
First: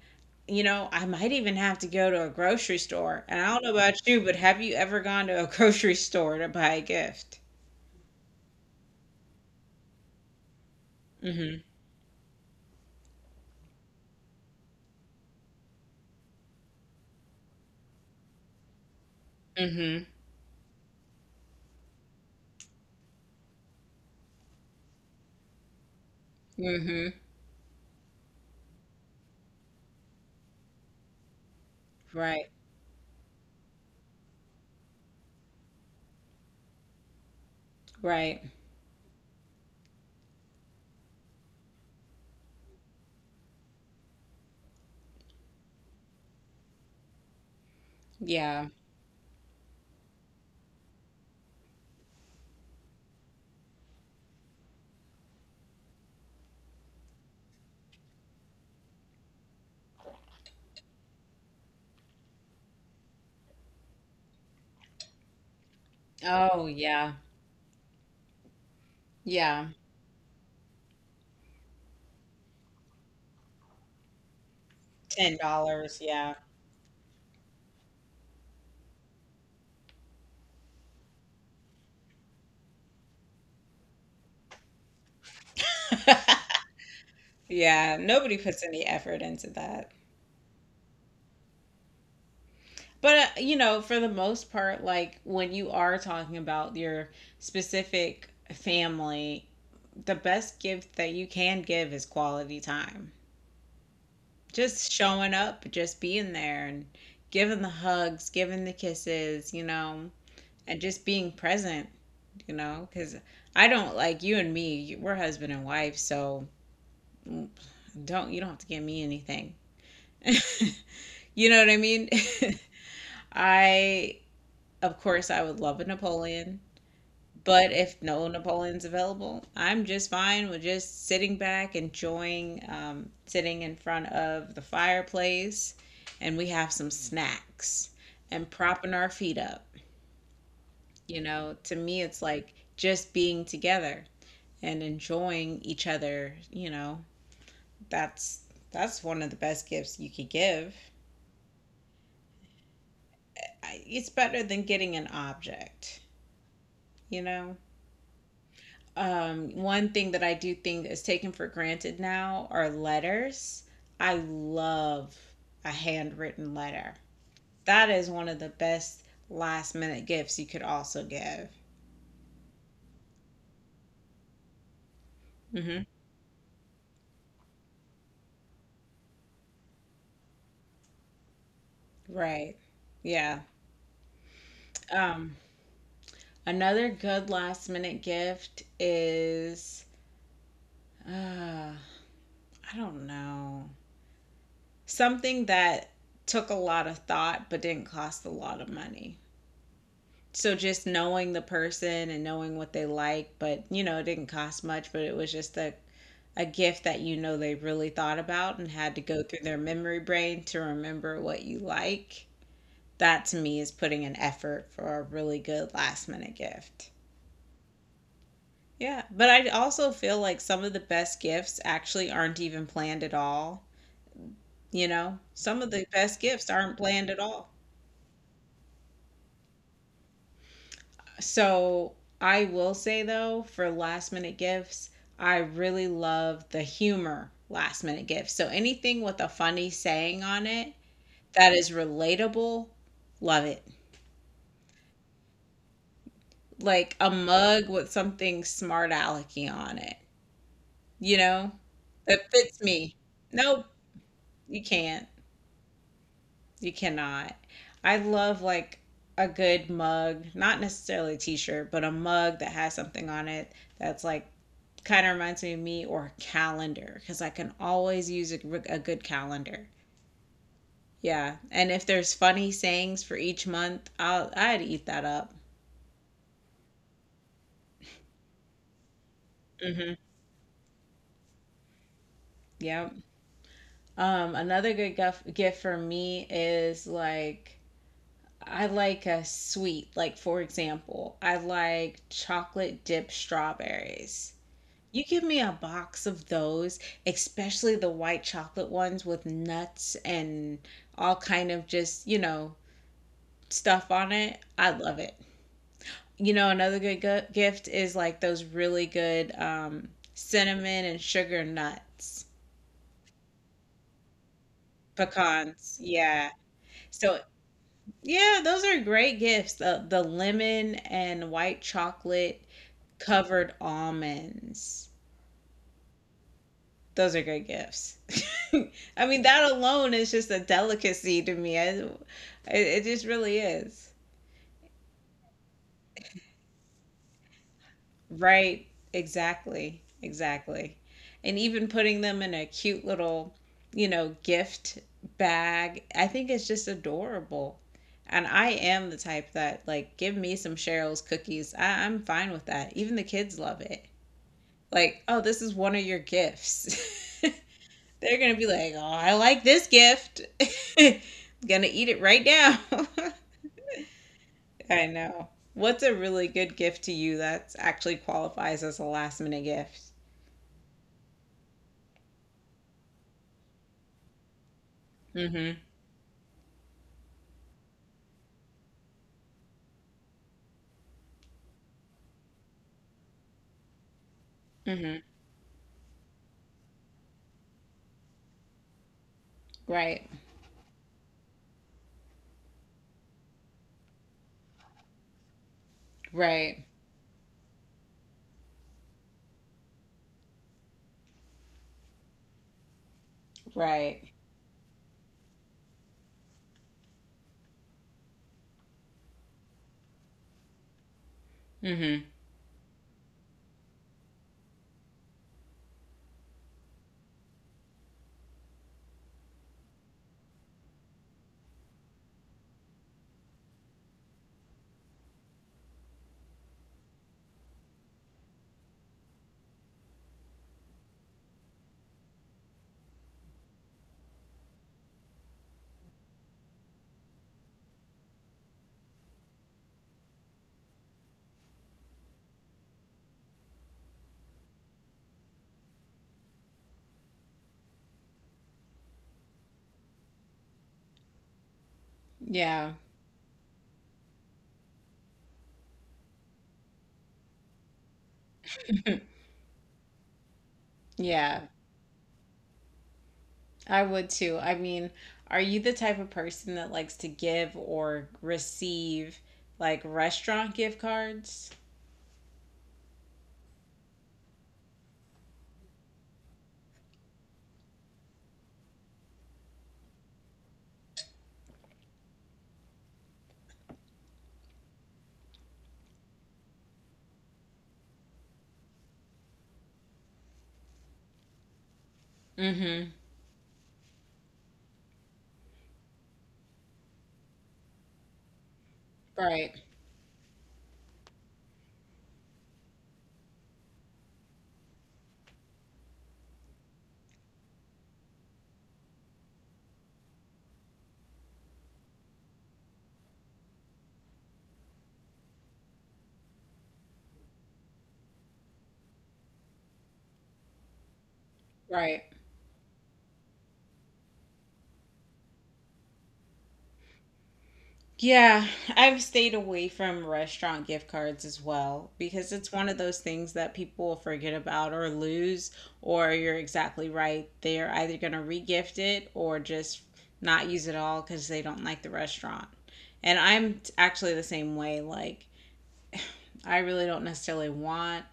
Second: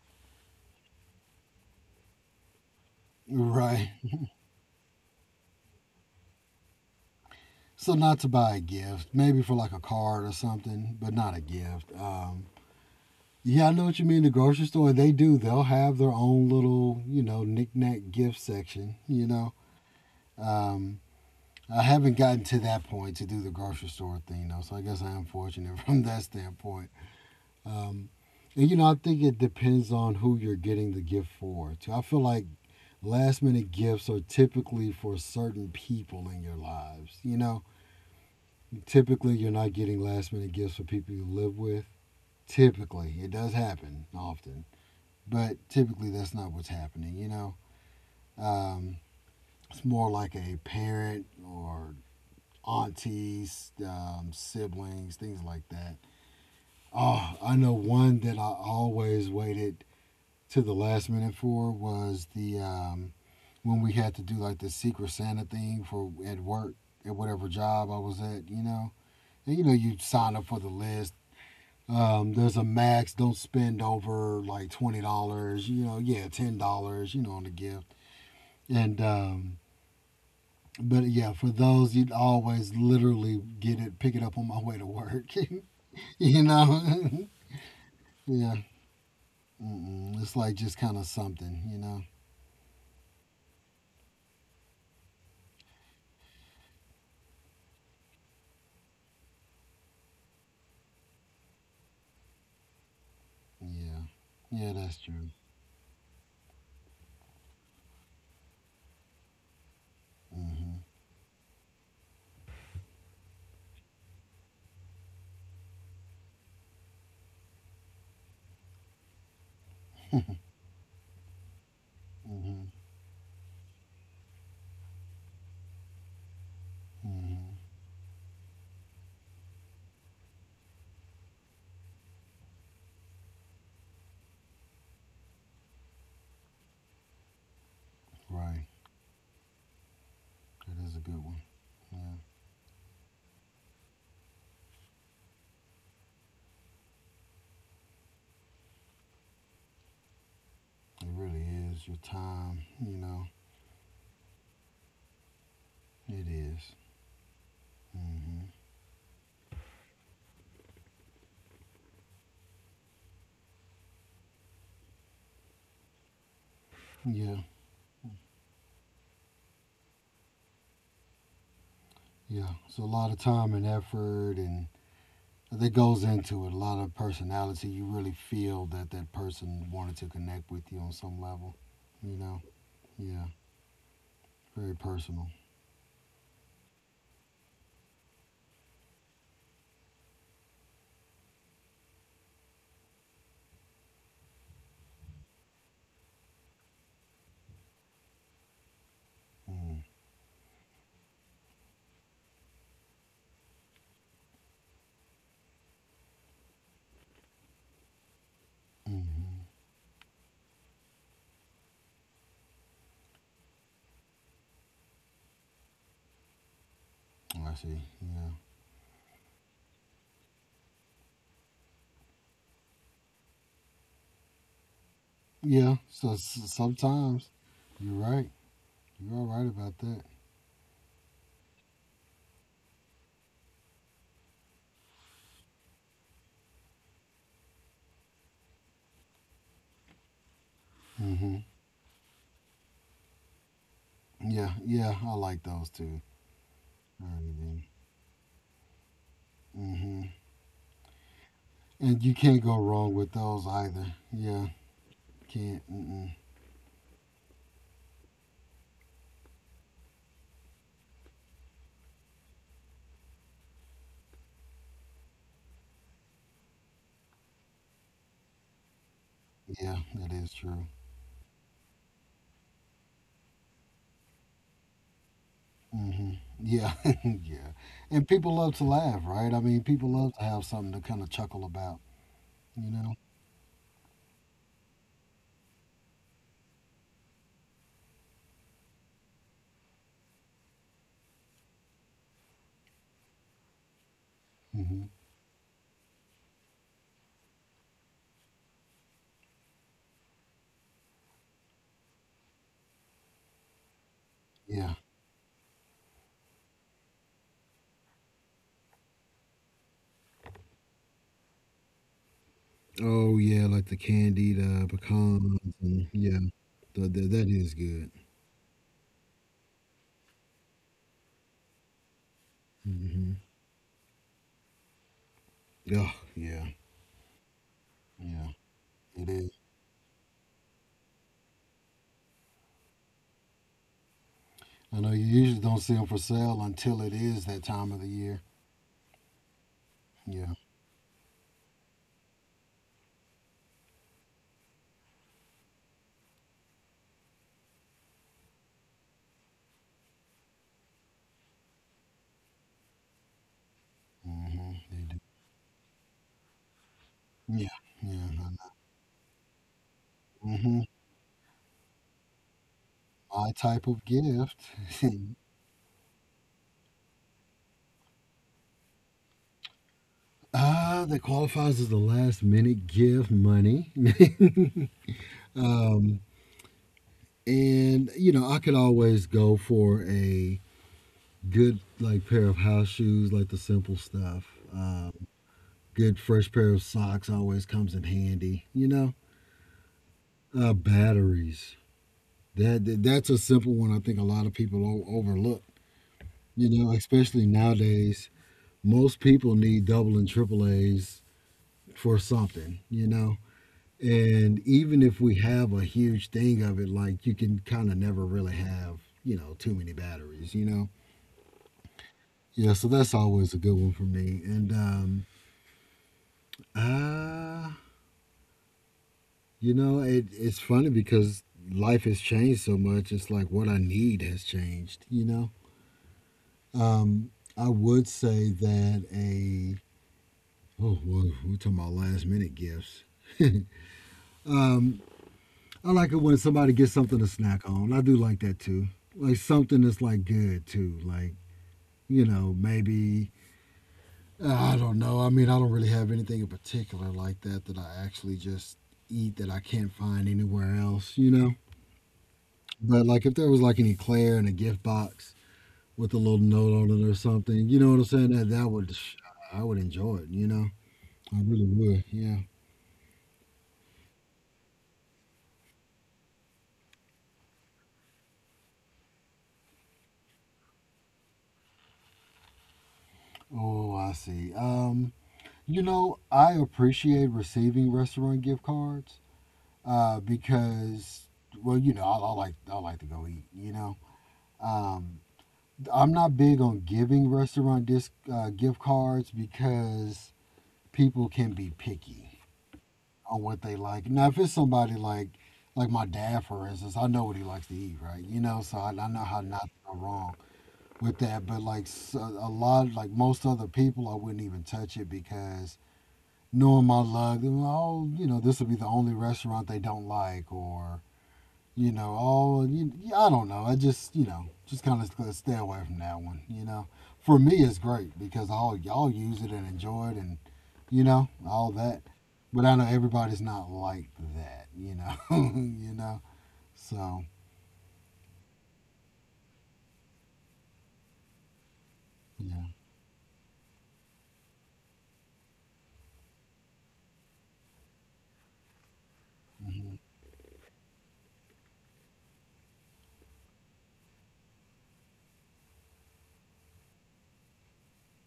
S1: I might even have to go to a grocery store. And I don't know
S2: Right.
S1: about you, but have you ever gone to a grocery store to buy a gift?
S2: So not to buy a gift, maybe for like a card or something, but not a
S1: Mm-hmm.
S2: gift. Yeah, I know what you mean. The grocery store, they do. They'll have their own little, you know, knickknack gift section. You know,
S1: Mm-hmm.
S2: um, I haven't gotten to that point to do the grocery store thing though, so I guess I am fortunate from that standpoint.
S1: Mm-hmm.
S2: Um, and you know, I think it depends on who you're getting the gift for. Too. I feel
S1: Right.
S2: like last minute gifts are typically for certain people in your lives. You know,
S1: Right.
S2: typically you're not getting last minute gifts for people you live with. Typically, it does happen often. But typically, that's not what's happening, you know?
S1: Yeah.
S2: Um, it's more like a parent or aunties, siblings, things like that. Oh, I know one that I always waited to the last minute for was the when we had to do like the Secret Santa thing for at
S1: Oh,
S2: work
S1: yeah.
S2: at whatever job I was at, you know. And
S1: Yeah.
S2: you know, you sign up for the list. There's a max. Don't spend over like twenty
S1: Ten
S2: dollars. You
S1: dollars,
S2: know,
S1: yeah.
S2: yeah, $10. You know, on the gift. And But yeah, for those you'd always literally get it, pick it up on my way to work. you know,
S1: Yeah, nobody
S2: yeah.
S1: puts any effort into that.
S2: Mm-mm. It's like just kind of something, you know.
S1: But you know, for the most part, like when you are talking about your specific family, the best gift that you can give is quality time.
S2: Yeah, yeah,
S1: Just
S2: that's
S1: showing
S2: true.
S1: up, just being there and giving the hugs, giving the kisses, you know, and
S2: Mm-hmm.
S1: just being present, you know, because I don't like you and me, we're husband and wife, so mm, don't, you don't have to give me anything. You know what I mean?
S2: Mm-hmm.
S1: I, of course, I would love a Napoleon,
S2: Mm-hmm.
S1: but if no Napoleon's available, I'm just fine with just sitting back, enjoying sitting in front of the fireplace, and we have some snacks and
S2: Right.
S1: propping our feet up.
S2: That is a
S1: You
S2: good one.
S1: know, to
S2: Yeah,
S1: me, it's like just being together and enjoying each other. You know, that's that's one of the best gifts you could give.
S2: it really is. Your time, you know,
S1: It's better than getting an object.
S2: it is.
S1: You know.
S2: Mm-hmm.
S1: One thing that I do think is taken for granted now are letters. I love a handwritten letter.
S2: Yeah,
S1: That is one of the best last minute gifts you could also give.
S2: yeah. It's a lot of time and effort, and that
S1: hmm
S2: goes into it. A lot of personality. You really feel that that person wanted to connect with you on some level. You know?
S1: Right.
S2: Yeah.
S1: Yeah.
S2: Very personal.
S1: Um, another good last minute gift is, uh, I don't know, something that took a lot of thought but didn't cost a lot of money.
S2: Mm.
S1: So just knowing the person and knowing what they like, but you know, it didn't cost much, but it was just a gift that you know they really thought about and had to go through
S2: Hmm.
S1: their memory brain to remember what you like. That to me is putting an effort for a really good last minute gift.
S2: I see. Yeah.
S1: Yeah, but I also feel like some of the best gifts actually aren't even planned at all. You know, some of
S2: Yeah.
S1: the
S2: So
S1: best
S2: s-
S1: gifts aren't planned at
S2: sometimes
S1: all.
S2: you're right. You're all right about that.
S1: So I will say though, for last minute gifts, I really love the humor last minute gifts. So anything with a funny saying on it
S2: Hmm.
S1: that is relatable, love it.
S2: Yeah. Yeah. I like those too.
S1: Like a mug
S2: Everything.
S1: with something smart alecky on it,
S2: Mm-hmm.
S1: you know,
S2: And you
S1: that
S2: can't
S1: fits
S2: go
S1: me.
S2: wrong with those
S1: Nope,
S2: either. Yeah.
S1: you can't.
S2: Can't. Mm-mm.
S1: You cannot. I love like a good mug, not necessarily a t-shirt, but a mug that has something on it that's like kind of reminds me of me or a calendar because I can always use a good calendar.
S2: Yeah, that is true.
S1: Yeah, and if there's funny sayings for each month, I'd eat that up.
S2: Hmm. Yeah, yeah. And people love to laugh, right? I mean, people
S1: Mm-hmm.
S2: love to have something to kind of chuckle about, you
S1: Yep.
S2: know?
S1: Another good guf gift for me is like I like a sweet. Like for example, I like chocolate dipped strawberries.
S2: Hmm.
S1: You give me a box of those, especially the white chocolate ones with nuts and all kind of just, you know, stuff on it. I
S2: Yeah.
S1: love it. You know, another good gift is like those really good cinnamon and sugar nuts,
S2: Oh, yeah, like the candied pecans.
S1: pecans.
S2: And yeah,
S1: Yeah. So,
S2: that is good.
S1: yeah, those are great gifts. The lemon and white chocolate
S2: Hmm.
S1: covered almonds.
S2: Oh, yeah,
S1: Those are good gifts.
S2: yeah,
S1: I
S2: it
S1: mean,
S2: is.
S1: that alone is just a delicacy to me. It just really is.
S2: I know you usually don't see them for sale until it is that time of the year.
S1: Right. Exactly.
S2: Yeah.
S1: Exactly. And even putting them in a cute little, you know, gift bag, I think it's just adorable. And I am the type that, like, give me some Cheryl's cookies. I'm fine with that. Even the kids love it.
S2: Hmm. They do.
S1: Like, oh, this is one of your gifts.
S2: Yeah, yeah.
S1: They're gonna be like, "Oh, I like this gift."
S2: Hmm.
S1: Gonna eat it right now.
S2: My type of gift.
S1: I know. What's a really good gift to you that actually qualifies as a last minute gift?
S2: That qualifies as the last minute gift money.
S1: Mm-hmm.
S2: um, and, you know, I could always go for a good, like, pair of house shoes, like the simple stuff.
S1: Mm-hmm.
S2: Um, Good fresh pair of socks always comes in handy, you know?
S1: Right.
S2: Batteries. That's a simple one I think a lot of people overlook, you
S1: Right.
S2: know, especially nowadays. Most people need double and triple A's for something, you know?
S1: Right.
S2: And even if we have a huge thing of it, like you can kind of never really have, you know, too many batteries, you know?
S1: Mm-hmm.
S2: Yeah, so that's always a good one for me. And, uh, you know, it's funny because life has changed so much. It's like what I need has changed, you know? I would say that oh, well, we're talking about last minute gifts. Um. I like it when somebody gets something to snack on. I do like that too. Like something that's like good too. Like, you know, maybe I don't know. I mean, I don't really have anything in particular like that that I actually just eat that I can't find anywhere else, you know?
S1: Yeah.
S2: But like if there was like an eclair in a gift box with a little note on it or something, you know what I'm saying? That would I would enjoy it, you know? I
S1: Yeah.
S2: really would. Yeah.
S1: I would too. I mean, are you the type of person that likes to give or receive like restaurant gift cards?
S2: Oh, I see. You know, I appreciate receiving restaurant gift cards because well, you know, I like to go eat. You know, um, I'm not big on giving restaurant disc gift cards because people can be picky
S1: Mm-hmm.
S2: on what they like. Now, if it's somebody like my dad, for instance, I know what he likes to eat, right? You know, so I know how not to
S1: Right.
S2: go wrong with that. But like s a lot, like most other people, I wouldn't even touch it because knowing my luck, they're like, oh, you know, this will be the only restaurant they don't like, or you know, all you, yeah, I don't know. I just you know just kind of stay away from that one. You know, for me it's great because all y'all use it and enjoy it and you know all that.
S1: Right.
S2: But I know everybody's not like that. You know, you know. So
S1: Yeah, I've stayed away from restaurant gift cards as well because
S2: yeah,
S1: it's one of those things that people will forget about or lose, or you're exactly right. They're either going to regift it or
S2: hmm
S1: just not use it all because they don't like the restaurant. And I'm actually the same way. Like, I really don't necessarily want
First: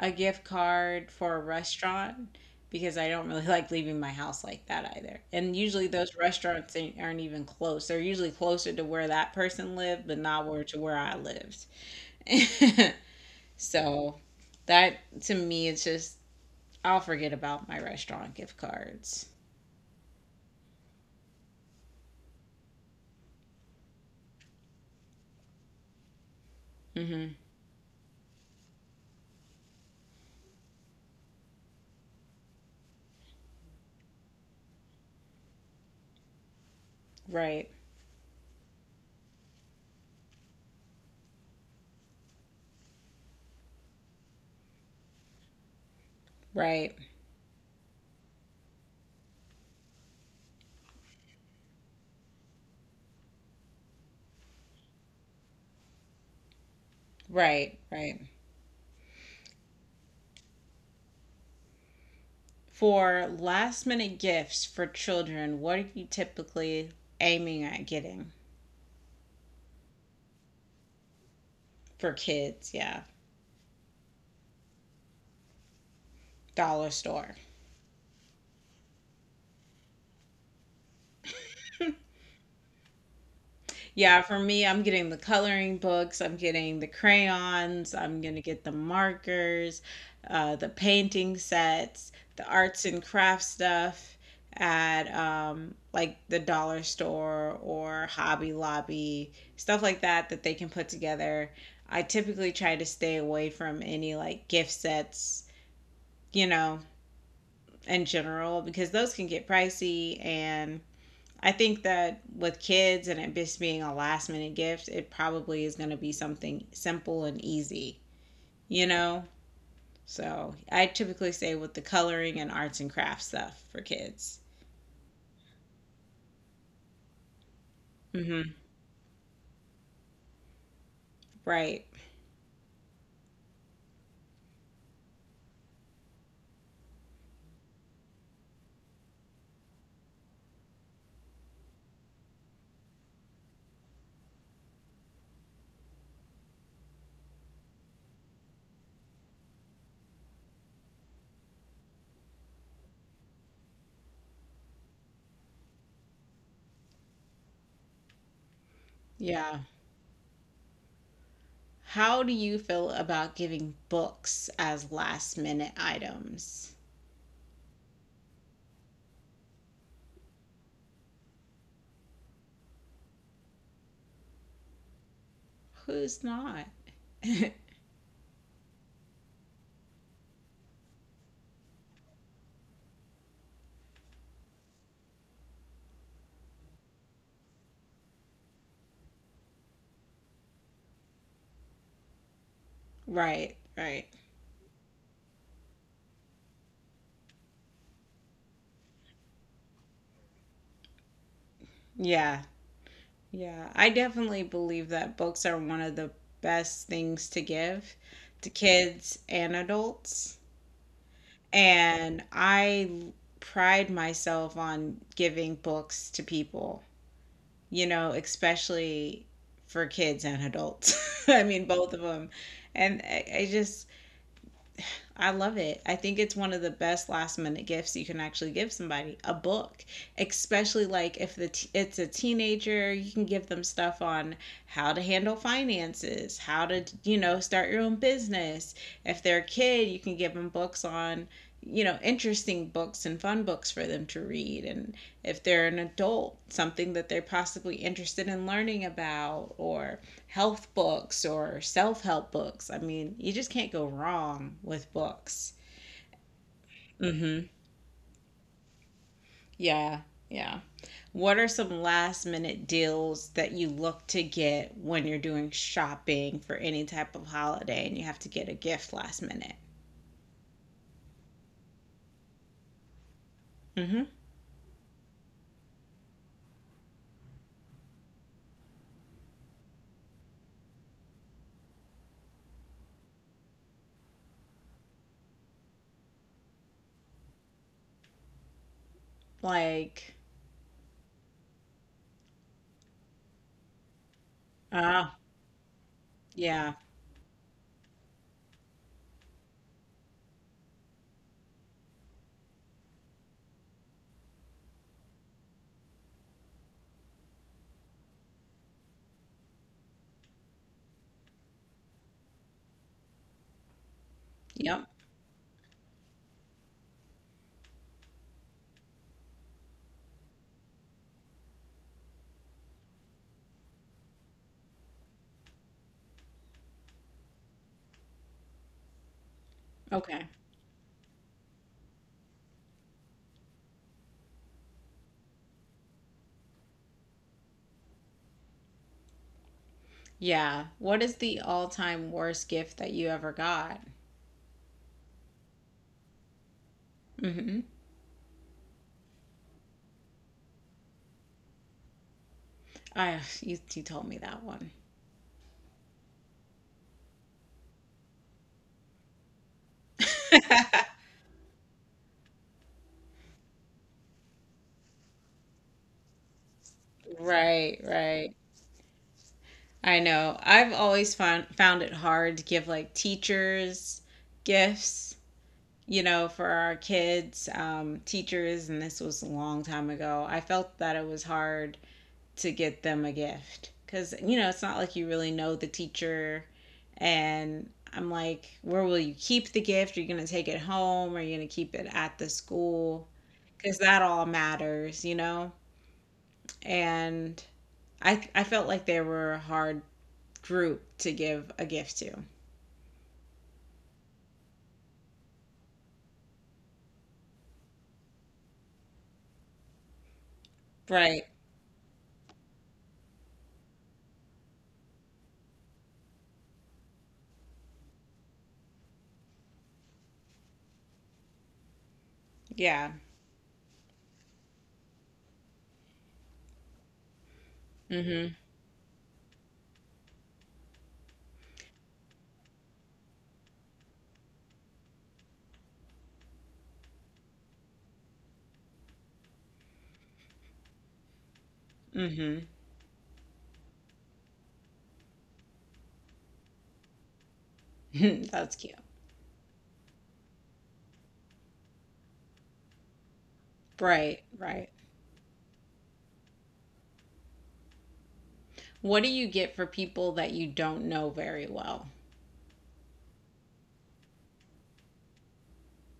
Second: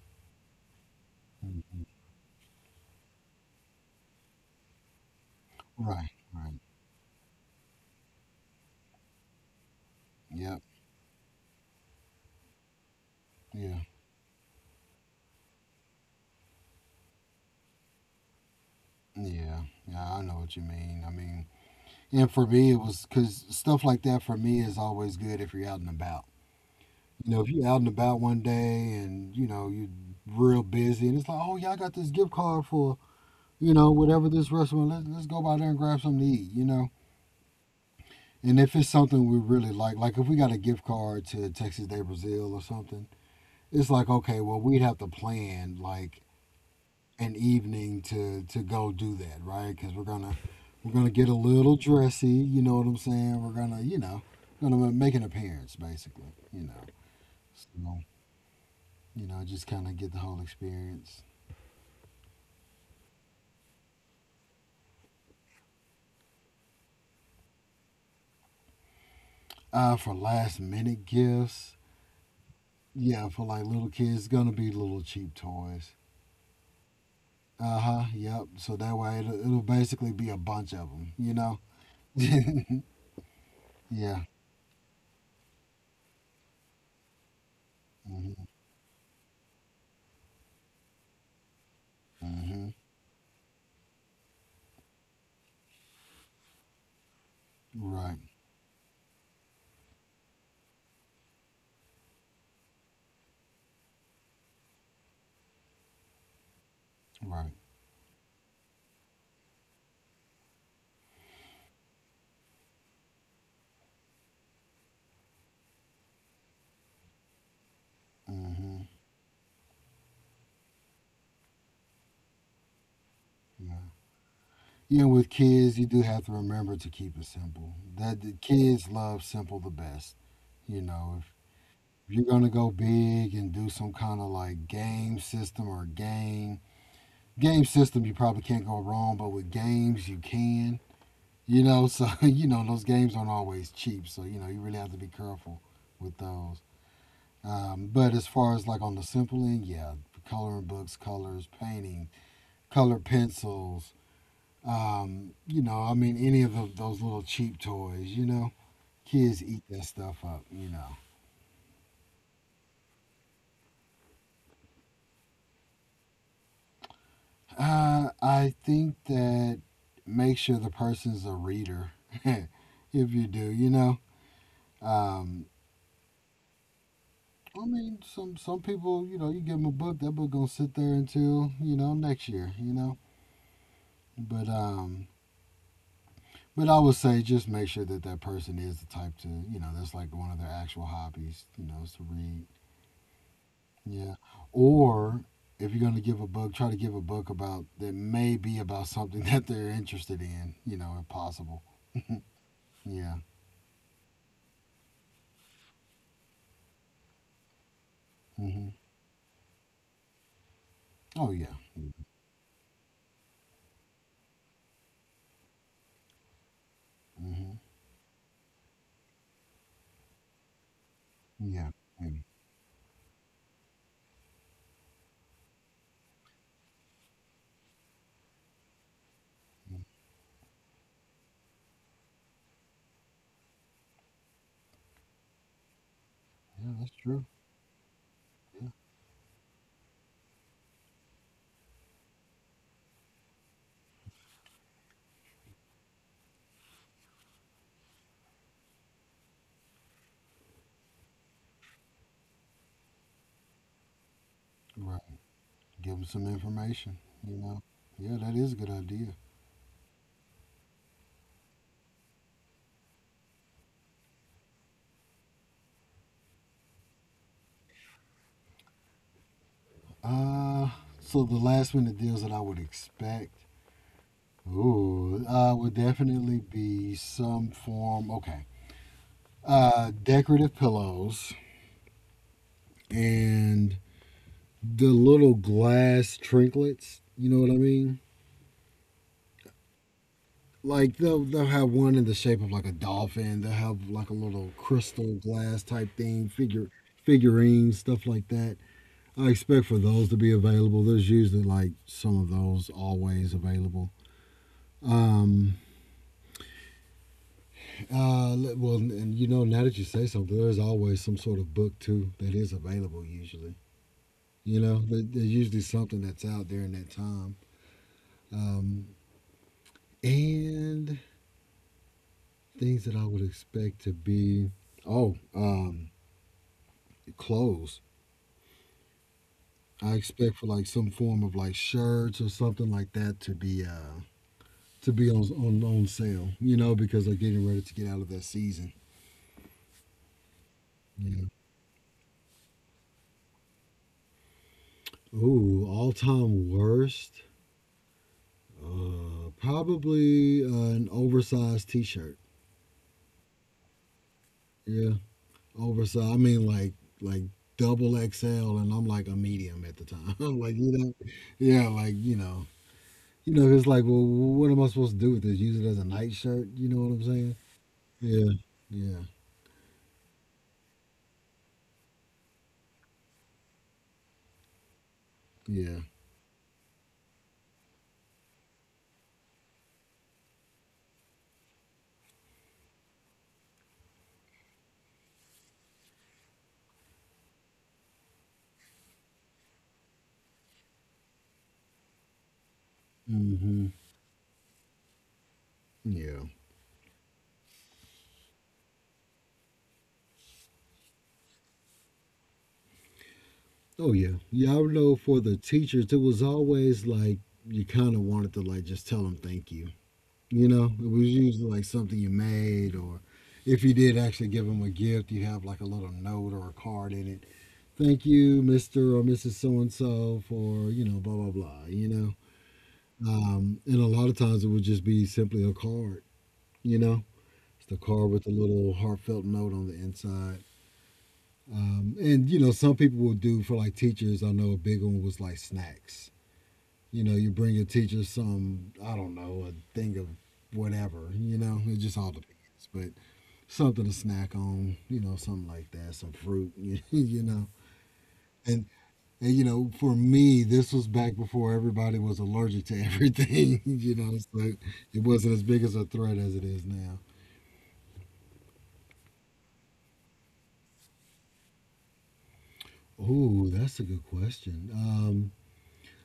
S1: a gift card for a
S2: hmm
S1: restaurant because I don't really like leaving my house like that either. And usually
S2: right,
S1: those
S2: right.
S1: restaurants aren't even close. They're usually closer to where that person lived, but not
S2: Yep,
S1: where to where I lived.
S2: yeah,
S1: So that to me, it's just I'll forget about my restaurant gift cards.
S2: yeah, yeah, I know what you mean. I mean, and for me it was because stuff like that for me is always good if you're out and about. You
S1: hmm
S2: know, if you're out and about one day and you know you're real busy, and it's like, oh yeah, I got this gift card for you know whatever this restaurant. Let's go by there and grab something to eat. You know,
S1: Right,
S2: and if it's something we really like if we got a gift card to Texas Day Brazil or something, it's like okay, well we'd have to plan like
S1: right,
S2: an evening to go do that, right? Because we're gonna get a little dressy. You know what I'm saying? We're gonna you know gonna make an appearance basically. You know.
S1: right,
S2: So,
S1: right.
S2: you know, just kind of get the whole experience.
S1: For last minute gifts for children, what are you typically aiming at getting
S2: For last minute gifts,
S1: for kids? Yeah,
S2: yeah, for like little kids, it's gonna be little cheap toys.
S1: dollar store.
S2: Uh huh. Yep. So that way, it'll basically be a bunch of them. You know. yeah.
S1: Yeah, for me, I'm getting the coloring books, I'm getting the crayons, I'm going to
S2: Mhm.
S1: get the markers, the painting sets, the
S2: Mhm.
S1: arts and crafts stuff at like the dollar store or
S2: Right.
S1: Hobby Lobby, stuff like that that they can put together. I typically try to stay away from any like gift sets, you know,
S2: Right.
S1: in general, because those can get pricey and I think that with kids and it just being a last minute gift, it probably is going to be something simple and easy,
S2: Mhm.
S1: you know? So I typically say with the coloring and arts and crafts stuff
S2: Yeah.
S1: for kids.
S2: You know, with kids, you do have to remember to keep it simple. That the
S1: Mm-hmm.
S2: kids love simple the best. You know, if
S1: Right.
S2: you're gonna go big and do some kind of like game system or game system you probably can't go wrong, but with games you can. You know, so you know those games aren't always cheap, so you know you really have to be careful with those. But as far as like on the simple end, yeah, coloring books, colors, painting, colored pencils. You know, I mean, any of those little cheap toys. You know, kids
S1: Yeah.
S2: eat that stuff up. You know,
S1: How do you feel about giving books as last minute items?
S2: I think that make sure the person's a reader if you do. You know, um,
S1: Who's not?
S2: I mean, some people, you know, you give them a book, that book gonna sit there until you know next year, you know. But um, but I would say just make sure that that person is the type to, you know, that's like one of their actual hobbies, you know, is to read.
S1: Right, right.
S2: Yeah. Or if you're gonna give a book, try to give a book about that may be about something that they're interested in, you know, if possible.
S1: Yeah.
S2: Yeah.
S1: Yeah, I definitely believe that books are one of the best things to give to
S2: Hmm.
S1: kids and adults.
S2: Oh yeah. Hmm.
S1: And pride myself on giving books to people,
S2: Yeah.
S1: you know, especially for kids and adults. I
S2: Yeah.
S1: mean, both of them. And I just I love it. I think it's one of the best last minute gifts you can actually give somebody a
S2: Yeah,
S1: book, especially like if the it's a teenager, you can give them stuff on how to handle finances, how to,
S2: that's
S1: you
S2: true.
S1: know, start your own
S2: Yeah.
S1: business. If they're a kid, you can give them books on you know interesting books and fun books for them to read and if they're an adult something that they're possibly interested in learning about or health books or self help books. I mean, you just can't go wrong with
S2: Right.
S1: books.
S2: Give them some information, you
S1: Mm-hmm.
S2: know. Yeah, that is a good idea.
S1: Yeah. Yeah. What are some last minute deals that you look to get when you're doing shopping for any type of holiday and you have to get a gift last minute?
S2: Uh, so the last minute deals that I would expect,
S1: Mm-hmm.
S2: ooh, would definitely be some form. Okay, decorative pillows and the little glass trinklets. You know what I mean?
S1: Like,
S2: Like they'll have one in the shape of like a dolphin. They'll have like a little crystal
S1: ah,
S2: glass type thing, figure
S1: yeah.
S2: figurines, stuff like that. I expect for those to be available. There's usually like some of those always available. Um, well, and you know, now that you say something, there's always some sort of book too that is available. Usually, you know,
S1: Yep.
S2: there's usually something that's out during that time. Um, and things that I would expect to be oh, clothes. I
S1: Okay.
S2: expect for like some form of like shirts or something like that to be on on sale, you know, because they're getting ready to get out of that season.
S1: Yeah. What is
S2: You
S1: the all time worst gift that you ever got?
S2: ooh, all time worst,
S1: Mm-hmm.
S2: probably an oversized T-shirt.
S1: You told me that one.
S2: Yeah, oversized. I mean, like double XL, and I'm like a medium at the time. like you know, yeah, like you know, it's like, well, what am I supposed to do with this? Use it as a night shirt? You know what I'm saying?
S1: Right,
S2: Yeah,
S1: right.
S2: yeah,
S1: I know. I've always found it hard to give like teachers gifts,
S2: yeah.
S1: you know, for our kids, teachers, and this was a long time ago. I felt that it was hard to get them a gift because you know it's not like you really know the teacher, and I'm like, where will you keep the gift? Are you gonna take it home? Are you gonna keep it at the school?
S2: Mm-hmm.
S1: Because that all matters, you know.
S2: Yeah.
S1: And I felt like they were hard group to give a gift to.
S2: Oh yeah, yeah. I know for the teachers, it was always like you kind of wanted to like just tell them thank you. You know, it was
S1: Right.
S2: usually like something you made, or if you did actually give them a gift, you have like a little note or a card in it. Thank you, Mister or Mrs. So and So, for you know, blah blah blah. You
S1: Yeah.
S2: know, and a lot of times it would just be simply a card. You know, it's the card with a
S1: Mm-hmm.
S2: little heartfelt note on the inside. And you know, some people will do for like teachers. I know a big one was like snacks you know, you bring your teacher some, I don't know, a thing of whatever, you know, it just all
S1: Mm-hmm.
S2: depends. But something to snack on, you know, something like that, some fruit, you know.
S1: That's
S2: And,
S1: cute.
S2: and, you know, for me, this was back before everybody was allergic to everything, you know,
S1: Right,
S2: so
S1: right.
S2: it wasn't as big as a threat as it is now.
S1: What do you get for people that you don't know very well?
S2: Ooh, that's a good question.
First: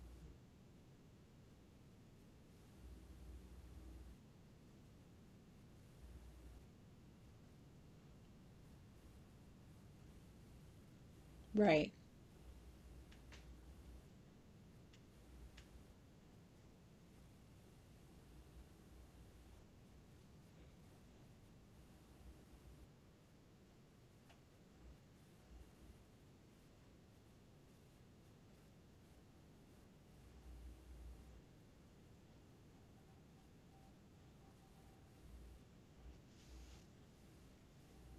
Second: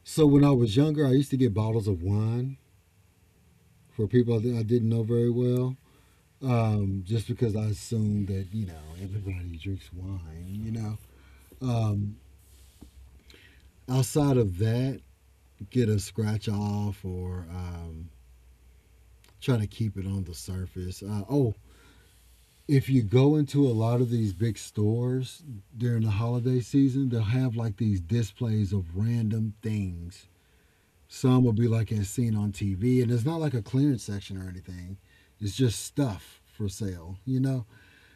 S2: So when I was younger, I used to get bottles of wine for people I I didn't know very well. Um, just because I assume that you know everybody drinks wine. You know,
S1: Right.
S2: um, outside of that, get a scratch off or try to keep it on the surface. Oh, if you go into a lot of these big stores during the holiday season, they'll have like these displays of random things. Some will be like as seen on TV, and it's not like a clearance section or anything. It's just stuff for sale, you know.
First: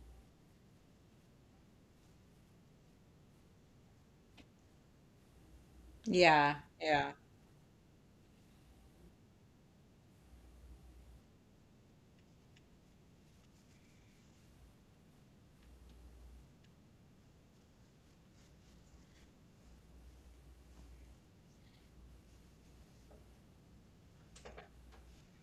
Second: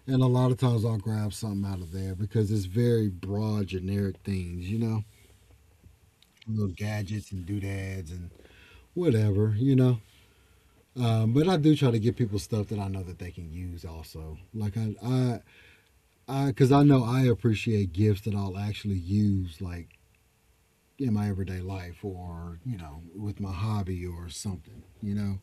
S2: And a lot of times I'll grab something out of there because it's very broad, generic things, you know,
S1: Yeah,
S2: little
S1: yeah.
S2: gadgets and doodads and whatever, you know. But I do try to get people stuff that I know that they can use also. Like because I know I appreciate gifts that I'll actually use, like in my everyday life or you know with my hobby or something, you know.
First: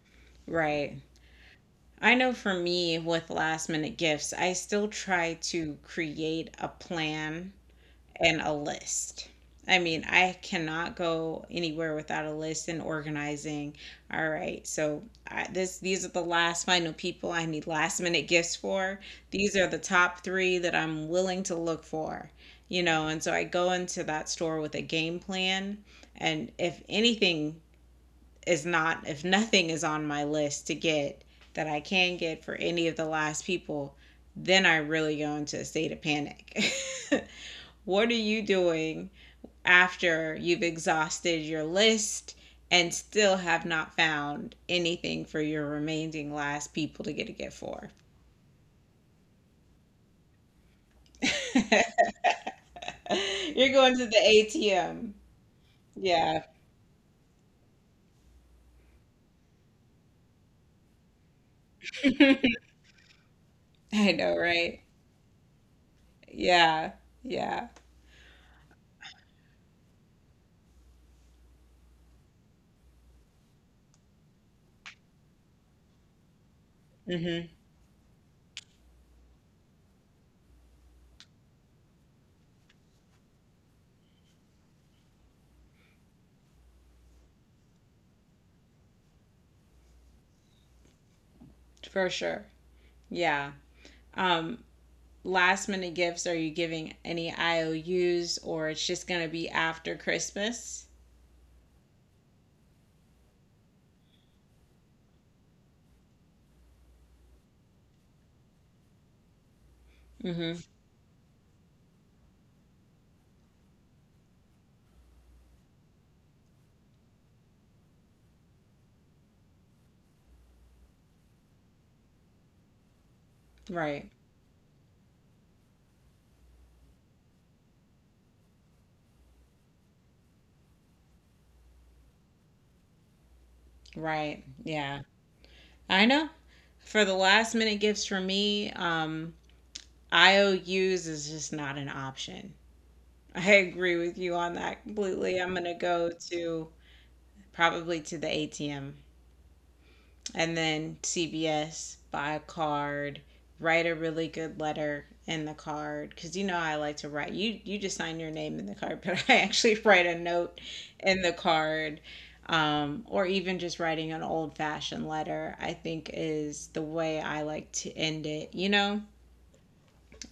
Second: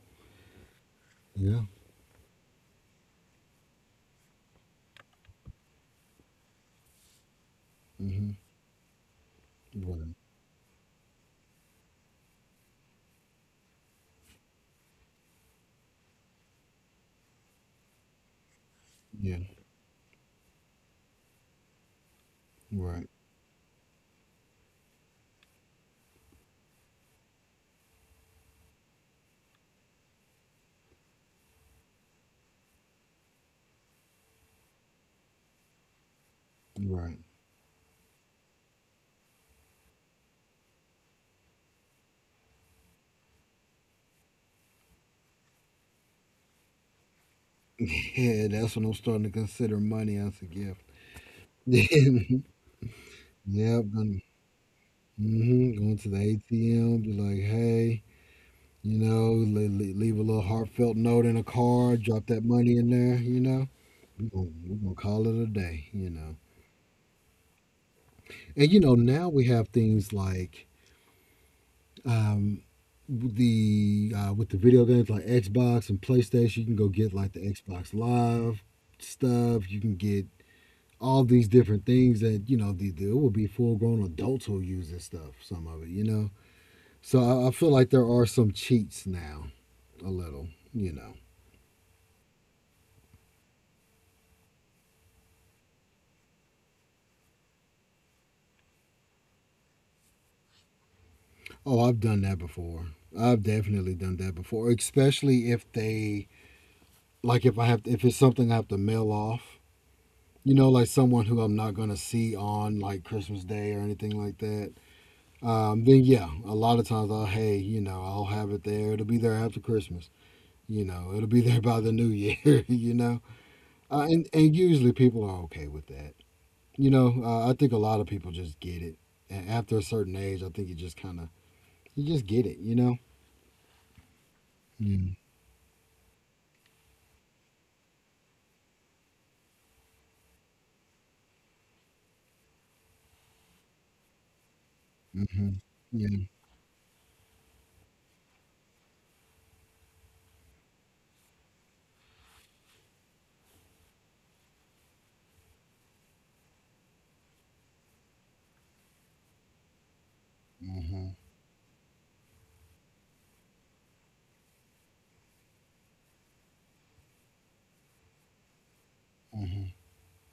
S1: Right.
S2: Yeah.
S1: I know for me with last minute gifts, I still try to create a plan
S2: Hmm.
S1: and a list. I mean,
S2: Right.
S1: I cannot go anywhere without a list and organizing. All right, so this these are the last final people I need last minute gifts for.
S2: Yeah.
S1: These are the top three that I'm willing to look for, you know.
S2: Right.
S1: And so I go into that store with a game plan, and if anything is not, if nothing is on my list to get that I can get for any of the last people, then I really go into a state of panic.
S2: Right.
S1: What are you doing after you've exhausted your list and still have not found anything for your remaining last people to get a gift for?
S2: Yeah, that's when I'm starting to consider money as a gift.
S1: You're
S2: Yep,
S1: going to the
S2: going
S1: ATM.
S2: mhm, going to the
S1: Yeah.
S2: ATM, be like, "Hey," you know, le le leave a little heartfelt note in a card, drop that money in there, you know?
S1: I
S2: We
S1: know,
S2: gon
S1: right?
S2: we to call it a day, you know?
S1: Yeah. Yeah.
S2: And, you know, now we have things like, um, the with the video games like Xbox and PlayStation, you can go get, like, the
S1: hmm
S2: Xbox Live stuff, you can get all these different things that, you know, there will be full-grown adults who use this stuff, some of it, you know? So I feel like there are some cheats now, a little, you know.
S1: For sure. Yeah. Um, Last minute gifts, are you giving any IOUs or it's just gonna be after Christmas?
S2: Oh, I've done that before. I've definitely done that before, especially if they like if I have to, if it's something I have to mail off. You
S1: hmm
S2: know, like someone who I'm not gonna see on like Christmas Day or anything like that. Then yeah, a lot of times you know, I'll have it there. It'll be there after Christmas. You know, it'll be there by the New Year. You know,
S1: Right.
S2: and usually people are okay with that. You know, I think a lot of people just get it. And after a certain age, I think you just kind of you just get it. You know.
S1: Right. Yeah.
S2: Yeah.
S1: I know. For the last minute gifts for me, IOUs is just not an option. I agree with you on that completely.
S2: Mm-hmm.
S1: I'm gonna go
S2: Yeah.
S1: to probably to the ATM and then CVS, buy a card, write a really good letter in the card because you know I like to write. You just sign your name in the card, but I actually write a note
S2: Mm-hmm.
S1: in the card, or even just writing an old fashioned letter. I think is the way I like to end it.
S2: Mm-hmm.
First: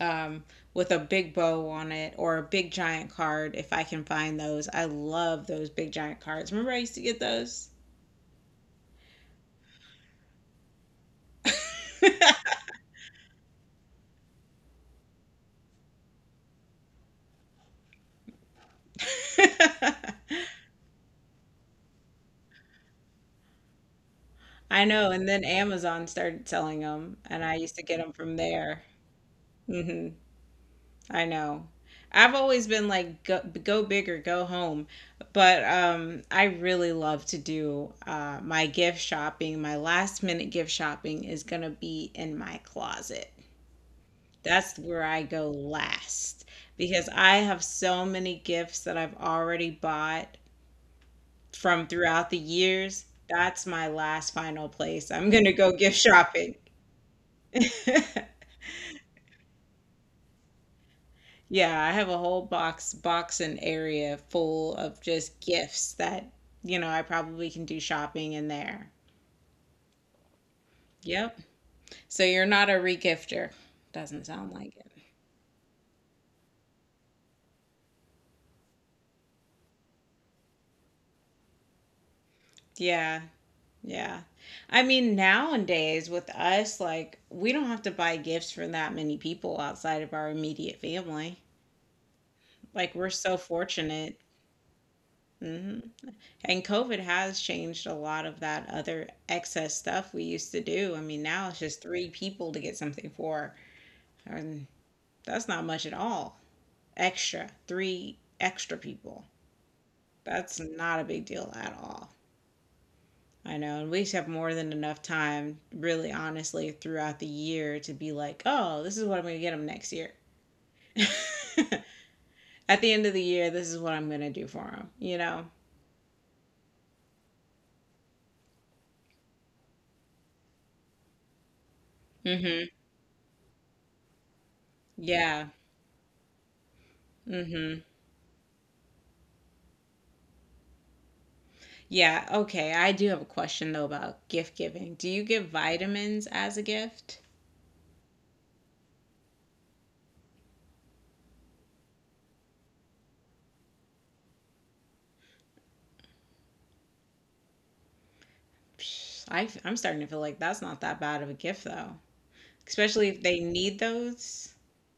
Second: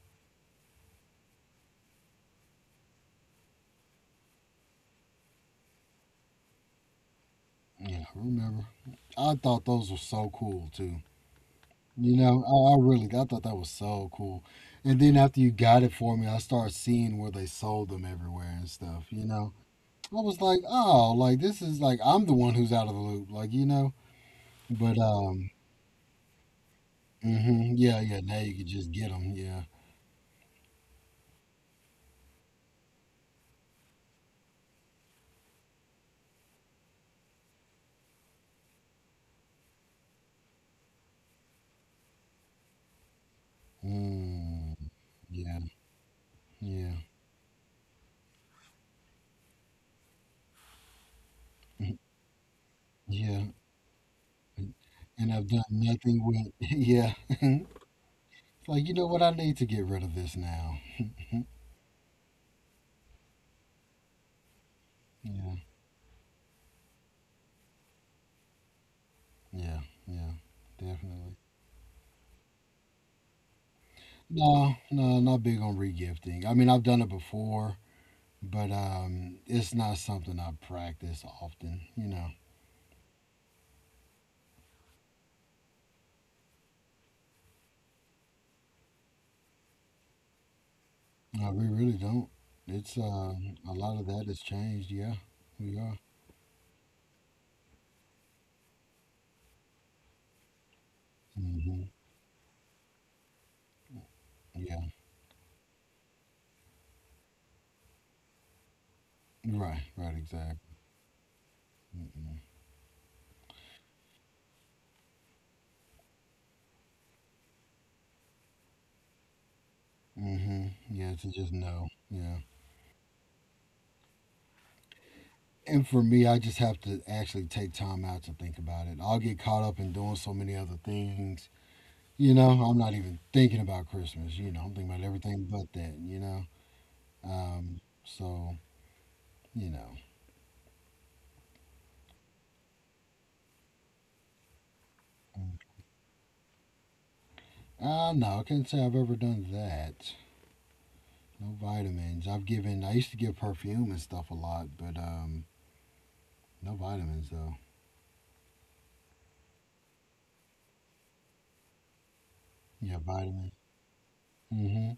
S1: um, with a big bow on it or a big giant card if I can find those. I love those big giant cards. Remember I used to get those.
S2: Yeah. I remember. I thought those were so cool too. You know, I really I thought that was so cool. And then after you got it for me, I started seeing where they sold them everywhere and stuff. You know, I was like, oh, like this is like I'm the one who's out of the loop. Like you know,
S1: I
S2: but
S1: know, and then Amazon started selling them, and I
S2: hmm,
S1: used to get
S2: yeah,
S1: them
S2: yeah.
S1: from
S2: Now you can
S1: there.
S2: just get them. Yeah.
S1: Hmm I know. I've always been like go, go big or go home, but I really love to do my gift shopping. My last minute gift shopping is gonna be in my closet.
S2: Mm,
S1: That's where I go
S2: yeah.
S1: last
S2: Yeah.
S1: because I have so many gifts that I've already bought from throughout the years.
S2: Yeah.
S1: That's my last final place. I'm
S2: And I've
S1: gonna
S2: done
S1: go gift
S2: nothing with,
S1: shopping.
S2: yeah. It's like, you know what, I need to get rid of this now.
S1: Yeah, I have a whole box and area full of just
S2: Yeah.
S1: gifts that, you know, I probably can do shopping in there.
S2: Yeah. Yeah. Definitely.
S1: Yep. So you're not a regifter. Doesn't sound
S2: No,
S1: like it.
S2: no, not big on regifting. I mean I've done it before, but it's not something I practice often, you know.
S1: Yeah. Yeah. I mean, nowadays with us, like we don't have to buy gifts for that many people outside of our immediate family.
S2: No, we really don't.
S1: Like
S2: It's
S1: we're so
S2: a lot of
S1: fortunate.
S2: that has changed, yeah. We
S1: Mm-hmm.
S2: are.
S1: And COVID has changed a lot of that other excess stuff we used to do. I mean, now it's
S2: Hmm.
S1: just three people to get something for, and
S2: Yeah.
S1: that's not much at all. Extra, three extra people.
S2: Right, right,
S1: That's
S2: exactly.
S1: not a big deal at all.
S2: Mm-hmm.
S1: I know, and we used to have more than enough time, really honestly, throughout the year to be like, oh, this is what I'm going to get them next year.
S2: Mm-hmm. Yeah, to just know. Yeah.
S1: At the end of the year, this is what I'm going to do for them, you know?
S2: And for me, I just have to actually take time out to think about it. I'll get caught up in doing so many other things. You know,
S1: Hmm
S2: I'm not even thinking about Christmas. You know, I'm thinking about everything
S1: Yeah.
S2: but that, you know? Um,
S1: Mm-hmm.
S2: so, you know.
S1: Yeah, okay. I do have a question though about gift giving. Do you give vitamins as a gift?
S2: No, I can't say I've ever done that. No vitamins. I've given, I used to give perfume and stuff a lot, but no vitamins, though.
S1: Psh, I'm starting to feel like that's not that bad of a gift though,
S2: Yeah,
S1: especially if they
S2: vitamins.
S1: need those.
S2: Hmm.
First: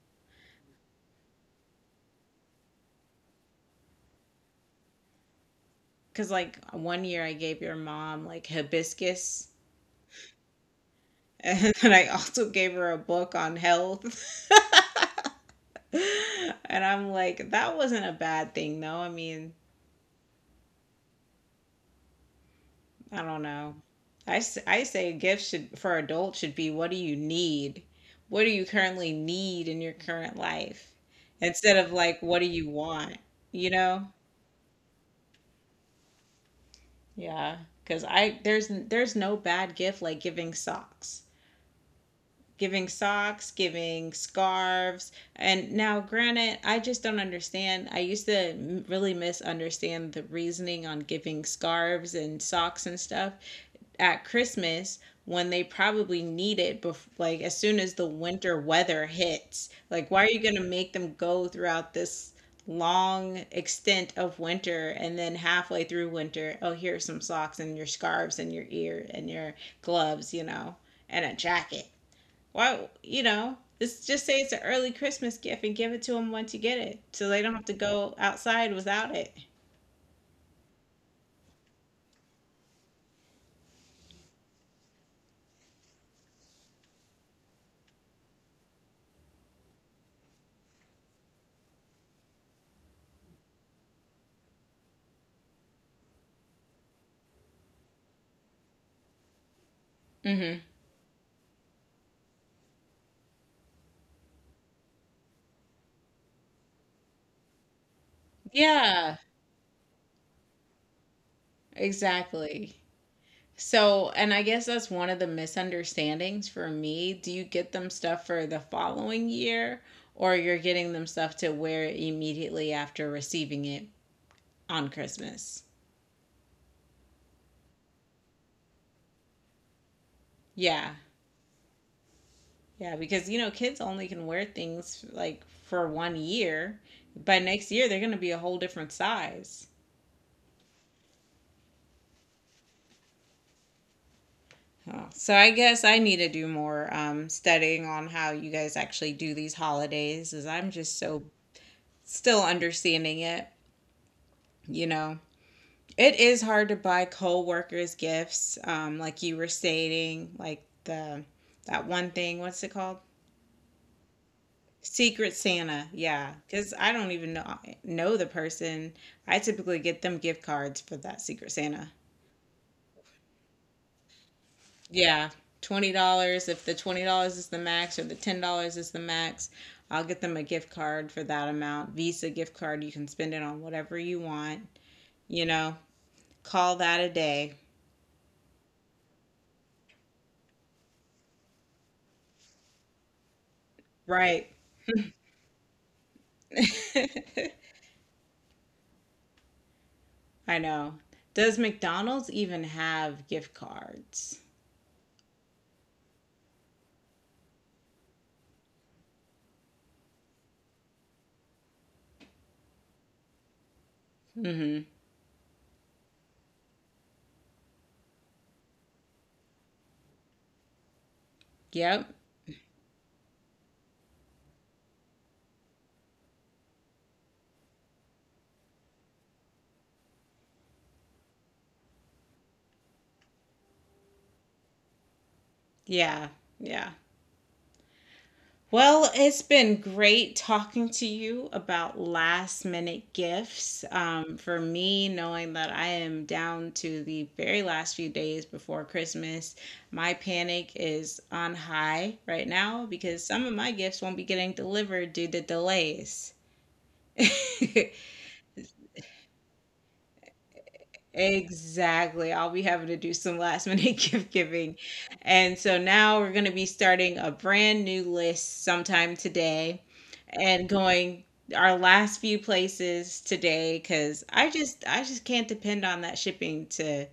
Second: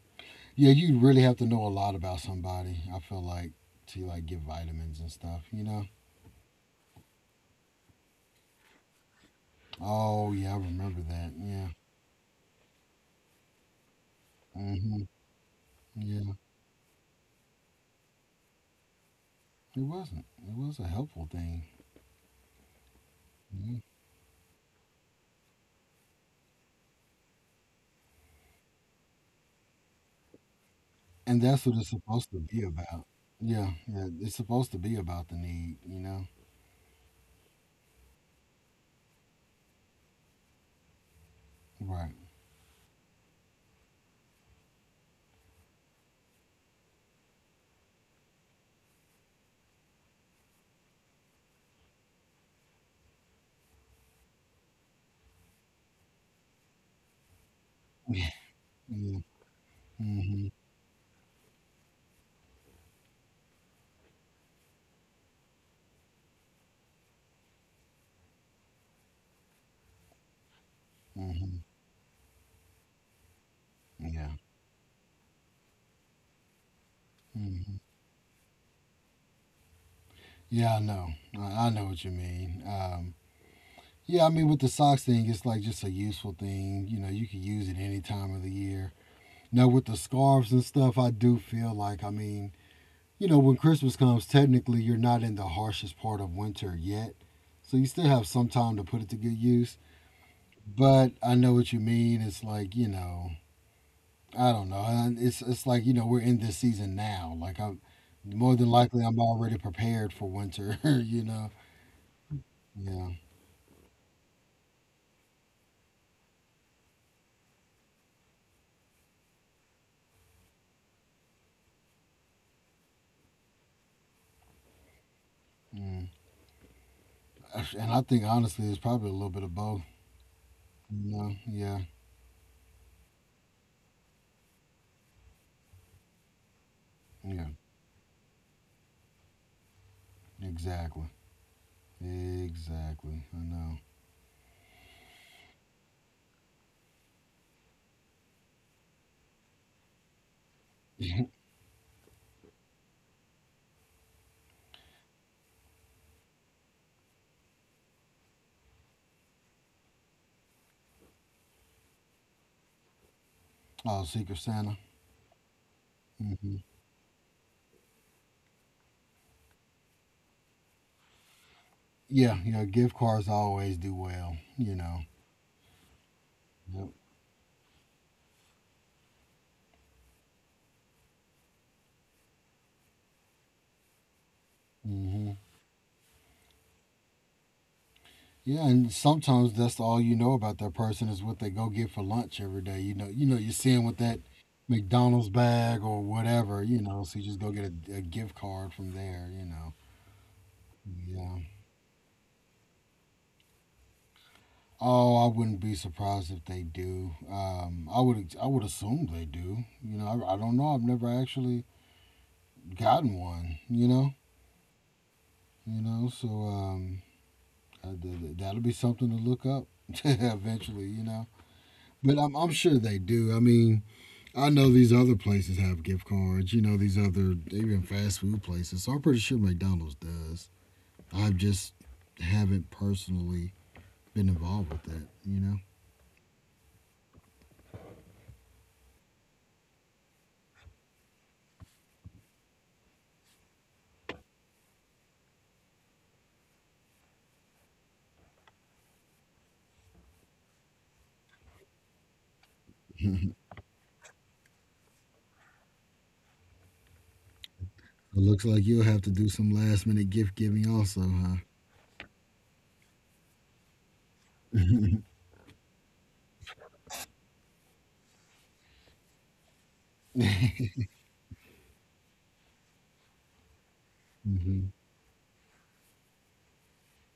S2: Yeah, you really have to know a lot about somebody, I feel like, to like give vitamins and stuff, you know?
S1: Because like one year I gave your mom like hibiscus,
S2: Oh yeah, I remember that. Yeah.
S1: and then I also gave her a book on health.
S2: Hmm. Yeah.
S1: And I'm like, that wasn't a bad thing though. I mean,
S2: It wasn't. It was a helpful thing.
S1: I don't know.
S2: Mhm.
S1: I say a gift should for adults should be what do you need? What do you currently need in your current life?
S2: And that's what
S1: Instead
S2: it's
S1: of like
S2: supposed to
S1: what do
S2: be
S1: you
S2: about.
S1: want?
S2: Yeah.
S1: You
S2: Yeah.
S1: know?
S2: It's supposed to be about the need. You know.
S1: Yeah, cuz I there's no bad gift like giving socks.
S2: Right.
S1: Giving socks, giving scarves. And now granted, I just don't understand. I used to really misunderstand the reasoning on giving scarves and socks and stuff at Christmas when they probably need it like as soon as the
S2: Yeah.
S1: winter weather
S2: Yeah.
S1: hits. Like why are you
S2: Hmm.
S1: going to make them go throughout this long extent of winter and then halfway through winter, oh here's some socks and your scarves and your ear and your gloves, you know, and a
S2: Hmm.
S1: jacket. Why, you know, this just
S2: Yeah.
S1: say it's an early Christmas gift and give it to them once you get it so they don't have to
S2: Hmm.
S1: go outside without it.
S2: Yeah. I know. I know what you mean. Yeah. I mean, with the socks thing, it's like just a useful thing. You know, you can use it any time of the year. Now with the scarves and stuff, I do feel like I mean you know, when Christmas comes, technically you're not in the harshest part of winter yet. So you still have some time to put it to good use.
S1: Mhm.
S2: But I know what you mean. It's like, you know, I don't know. It's like, you know, we're in this season now. Like I'm more than likely I'm
S1: Yeah,
S2: already prepared for winter, you know.
S1: exactly.
S2: Yeah.
S1: So, and I guess that's one of the misunderstandings for me. Do you get them stuff for the following year or you're getting them stuff to wear immediately after receiving it on Christmas?
S2: Mm. And I think honestly it's probably a little bit of both.
S1: Yeah.
S2: You know? Yeah.
S1: Yeah, because you know, kids only can wear things like for one year. By
S2: Yeah.
S1: next year, they're going to be a whole different size.
S2: Exactly. Exactly. I know.
S1: Oh, so I guess I need to do more studying on how you guys actually do these holidays, as I'm just so still understanding it, you know. It is hard to buy co-workers gifts, like you were stating, like the that one thing. What's it called?
S2: Oh, Secret Santa.
S1: Secret Santa. Yeah,
S2: Mhm.
S1: because I don't even know the person. I typically get them gift cards for that Secret Santa.
S2: Yeah, yeah, gift cards always do well, you know.
S1: Yeah, $20. If the
S2: Yep.
S1: $20 is the max, or the $10 is the max, I'll get them a gift card for that amount. Visa gift card. You can spend it on whatever you want.
S2: Hmm.
S1: You know, call that a day.
S2: Yeah, and sometimes that's all you know about that person is what they go get for lunch every day. You know, you're seeing with that
S1: Right.
S2: McDonald's bag or whatever, you know. So you just go get a gift card from there, you know.
S1: I know.
S2: Yeah.
S1: Does McDonald's even have gift cards?
S2: Oh, I wouldn't be surprised if they do. I would. I would assume they do. You know, I don't know. I've never actually gotten one. You know.
S1: Mm-hmm.
S2: You know. So that'll be something to look up eventually, you know.
S1: Yep.
S2: But I'm sure they do. I mean, I know these other places have gift cards, you know, these other, even fast food places. So I'm pretty sure McDonald's does. I just haven't personally been involved with that, you know.
S1: Yeah. Yeah. Well, it's been great talking to you about last minute gifts. For me, knowing that I am down to the very last few days before Christmas, my panic is on high right now because some of my gifts won't be getting delivered due to delays.
S2: It looks like you'll have to do some last minute gift giving also, huh?
S1: Exactly. I'll be having to do some last minute gift giving. And so now we're going to be starting a brand new list sometime today and going our last few places today cuz
S2: Hmm.
S1: I just can't depend on that shipping to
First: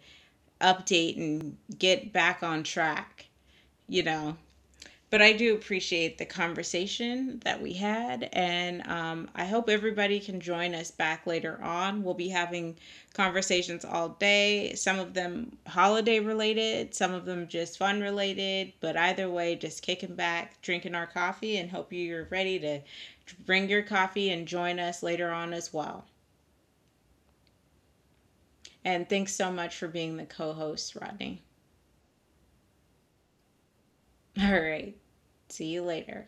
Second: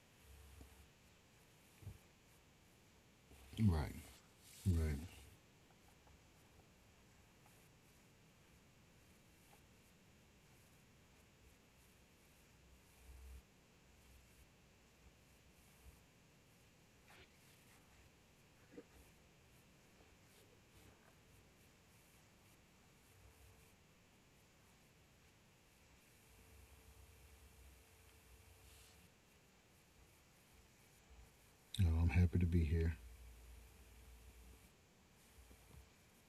S1: update and get back on track,
S2: Right,
S1: you know,
S2: right.
S1: but I do appreciate the conversation that we had, and I hope everybody can join us back later on. We'll be having conversations all day, some of them holiday related, some of them just fun related, but either way, just kicking back, drinking our coffee, and hope you're ready to bring your coffee and join us later on as well. And thanks so much for being the co host, Rodney.
S2: No, I'm happy to be here.
S1: All right, see you later.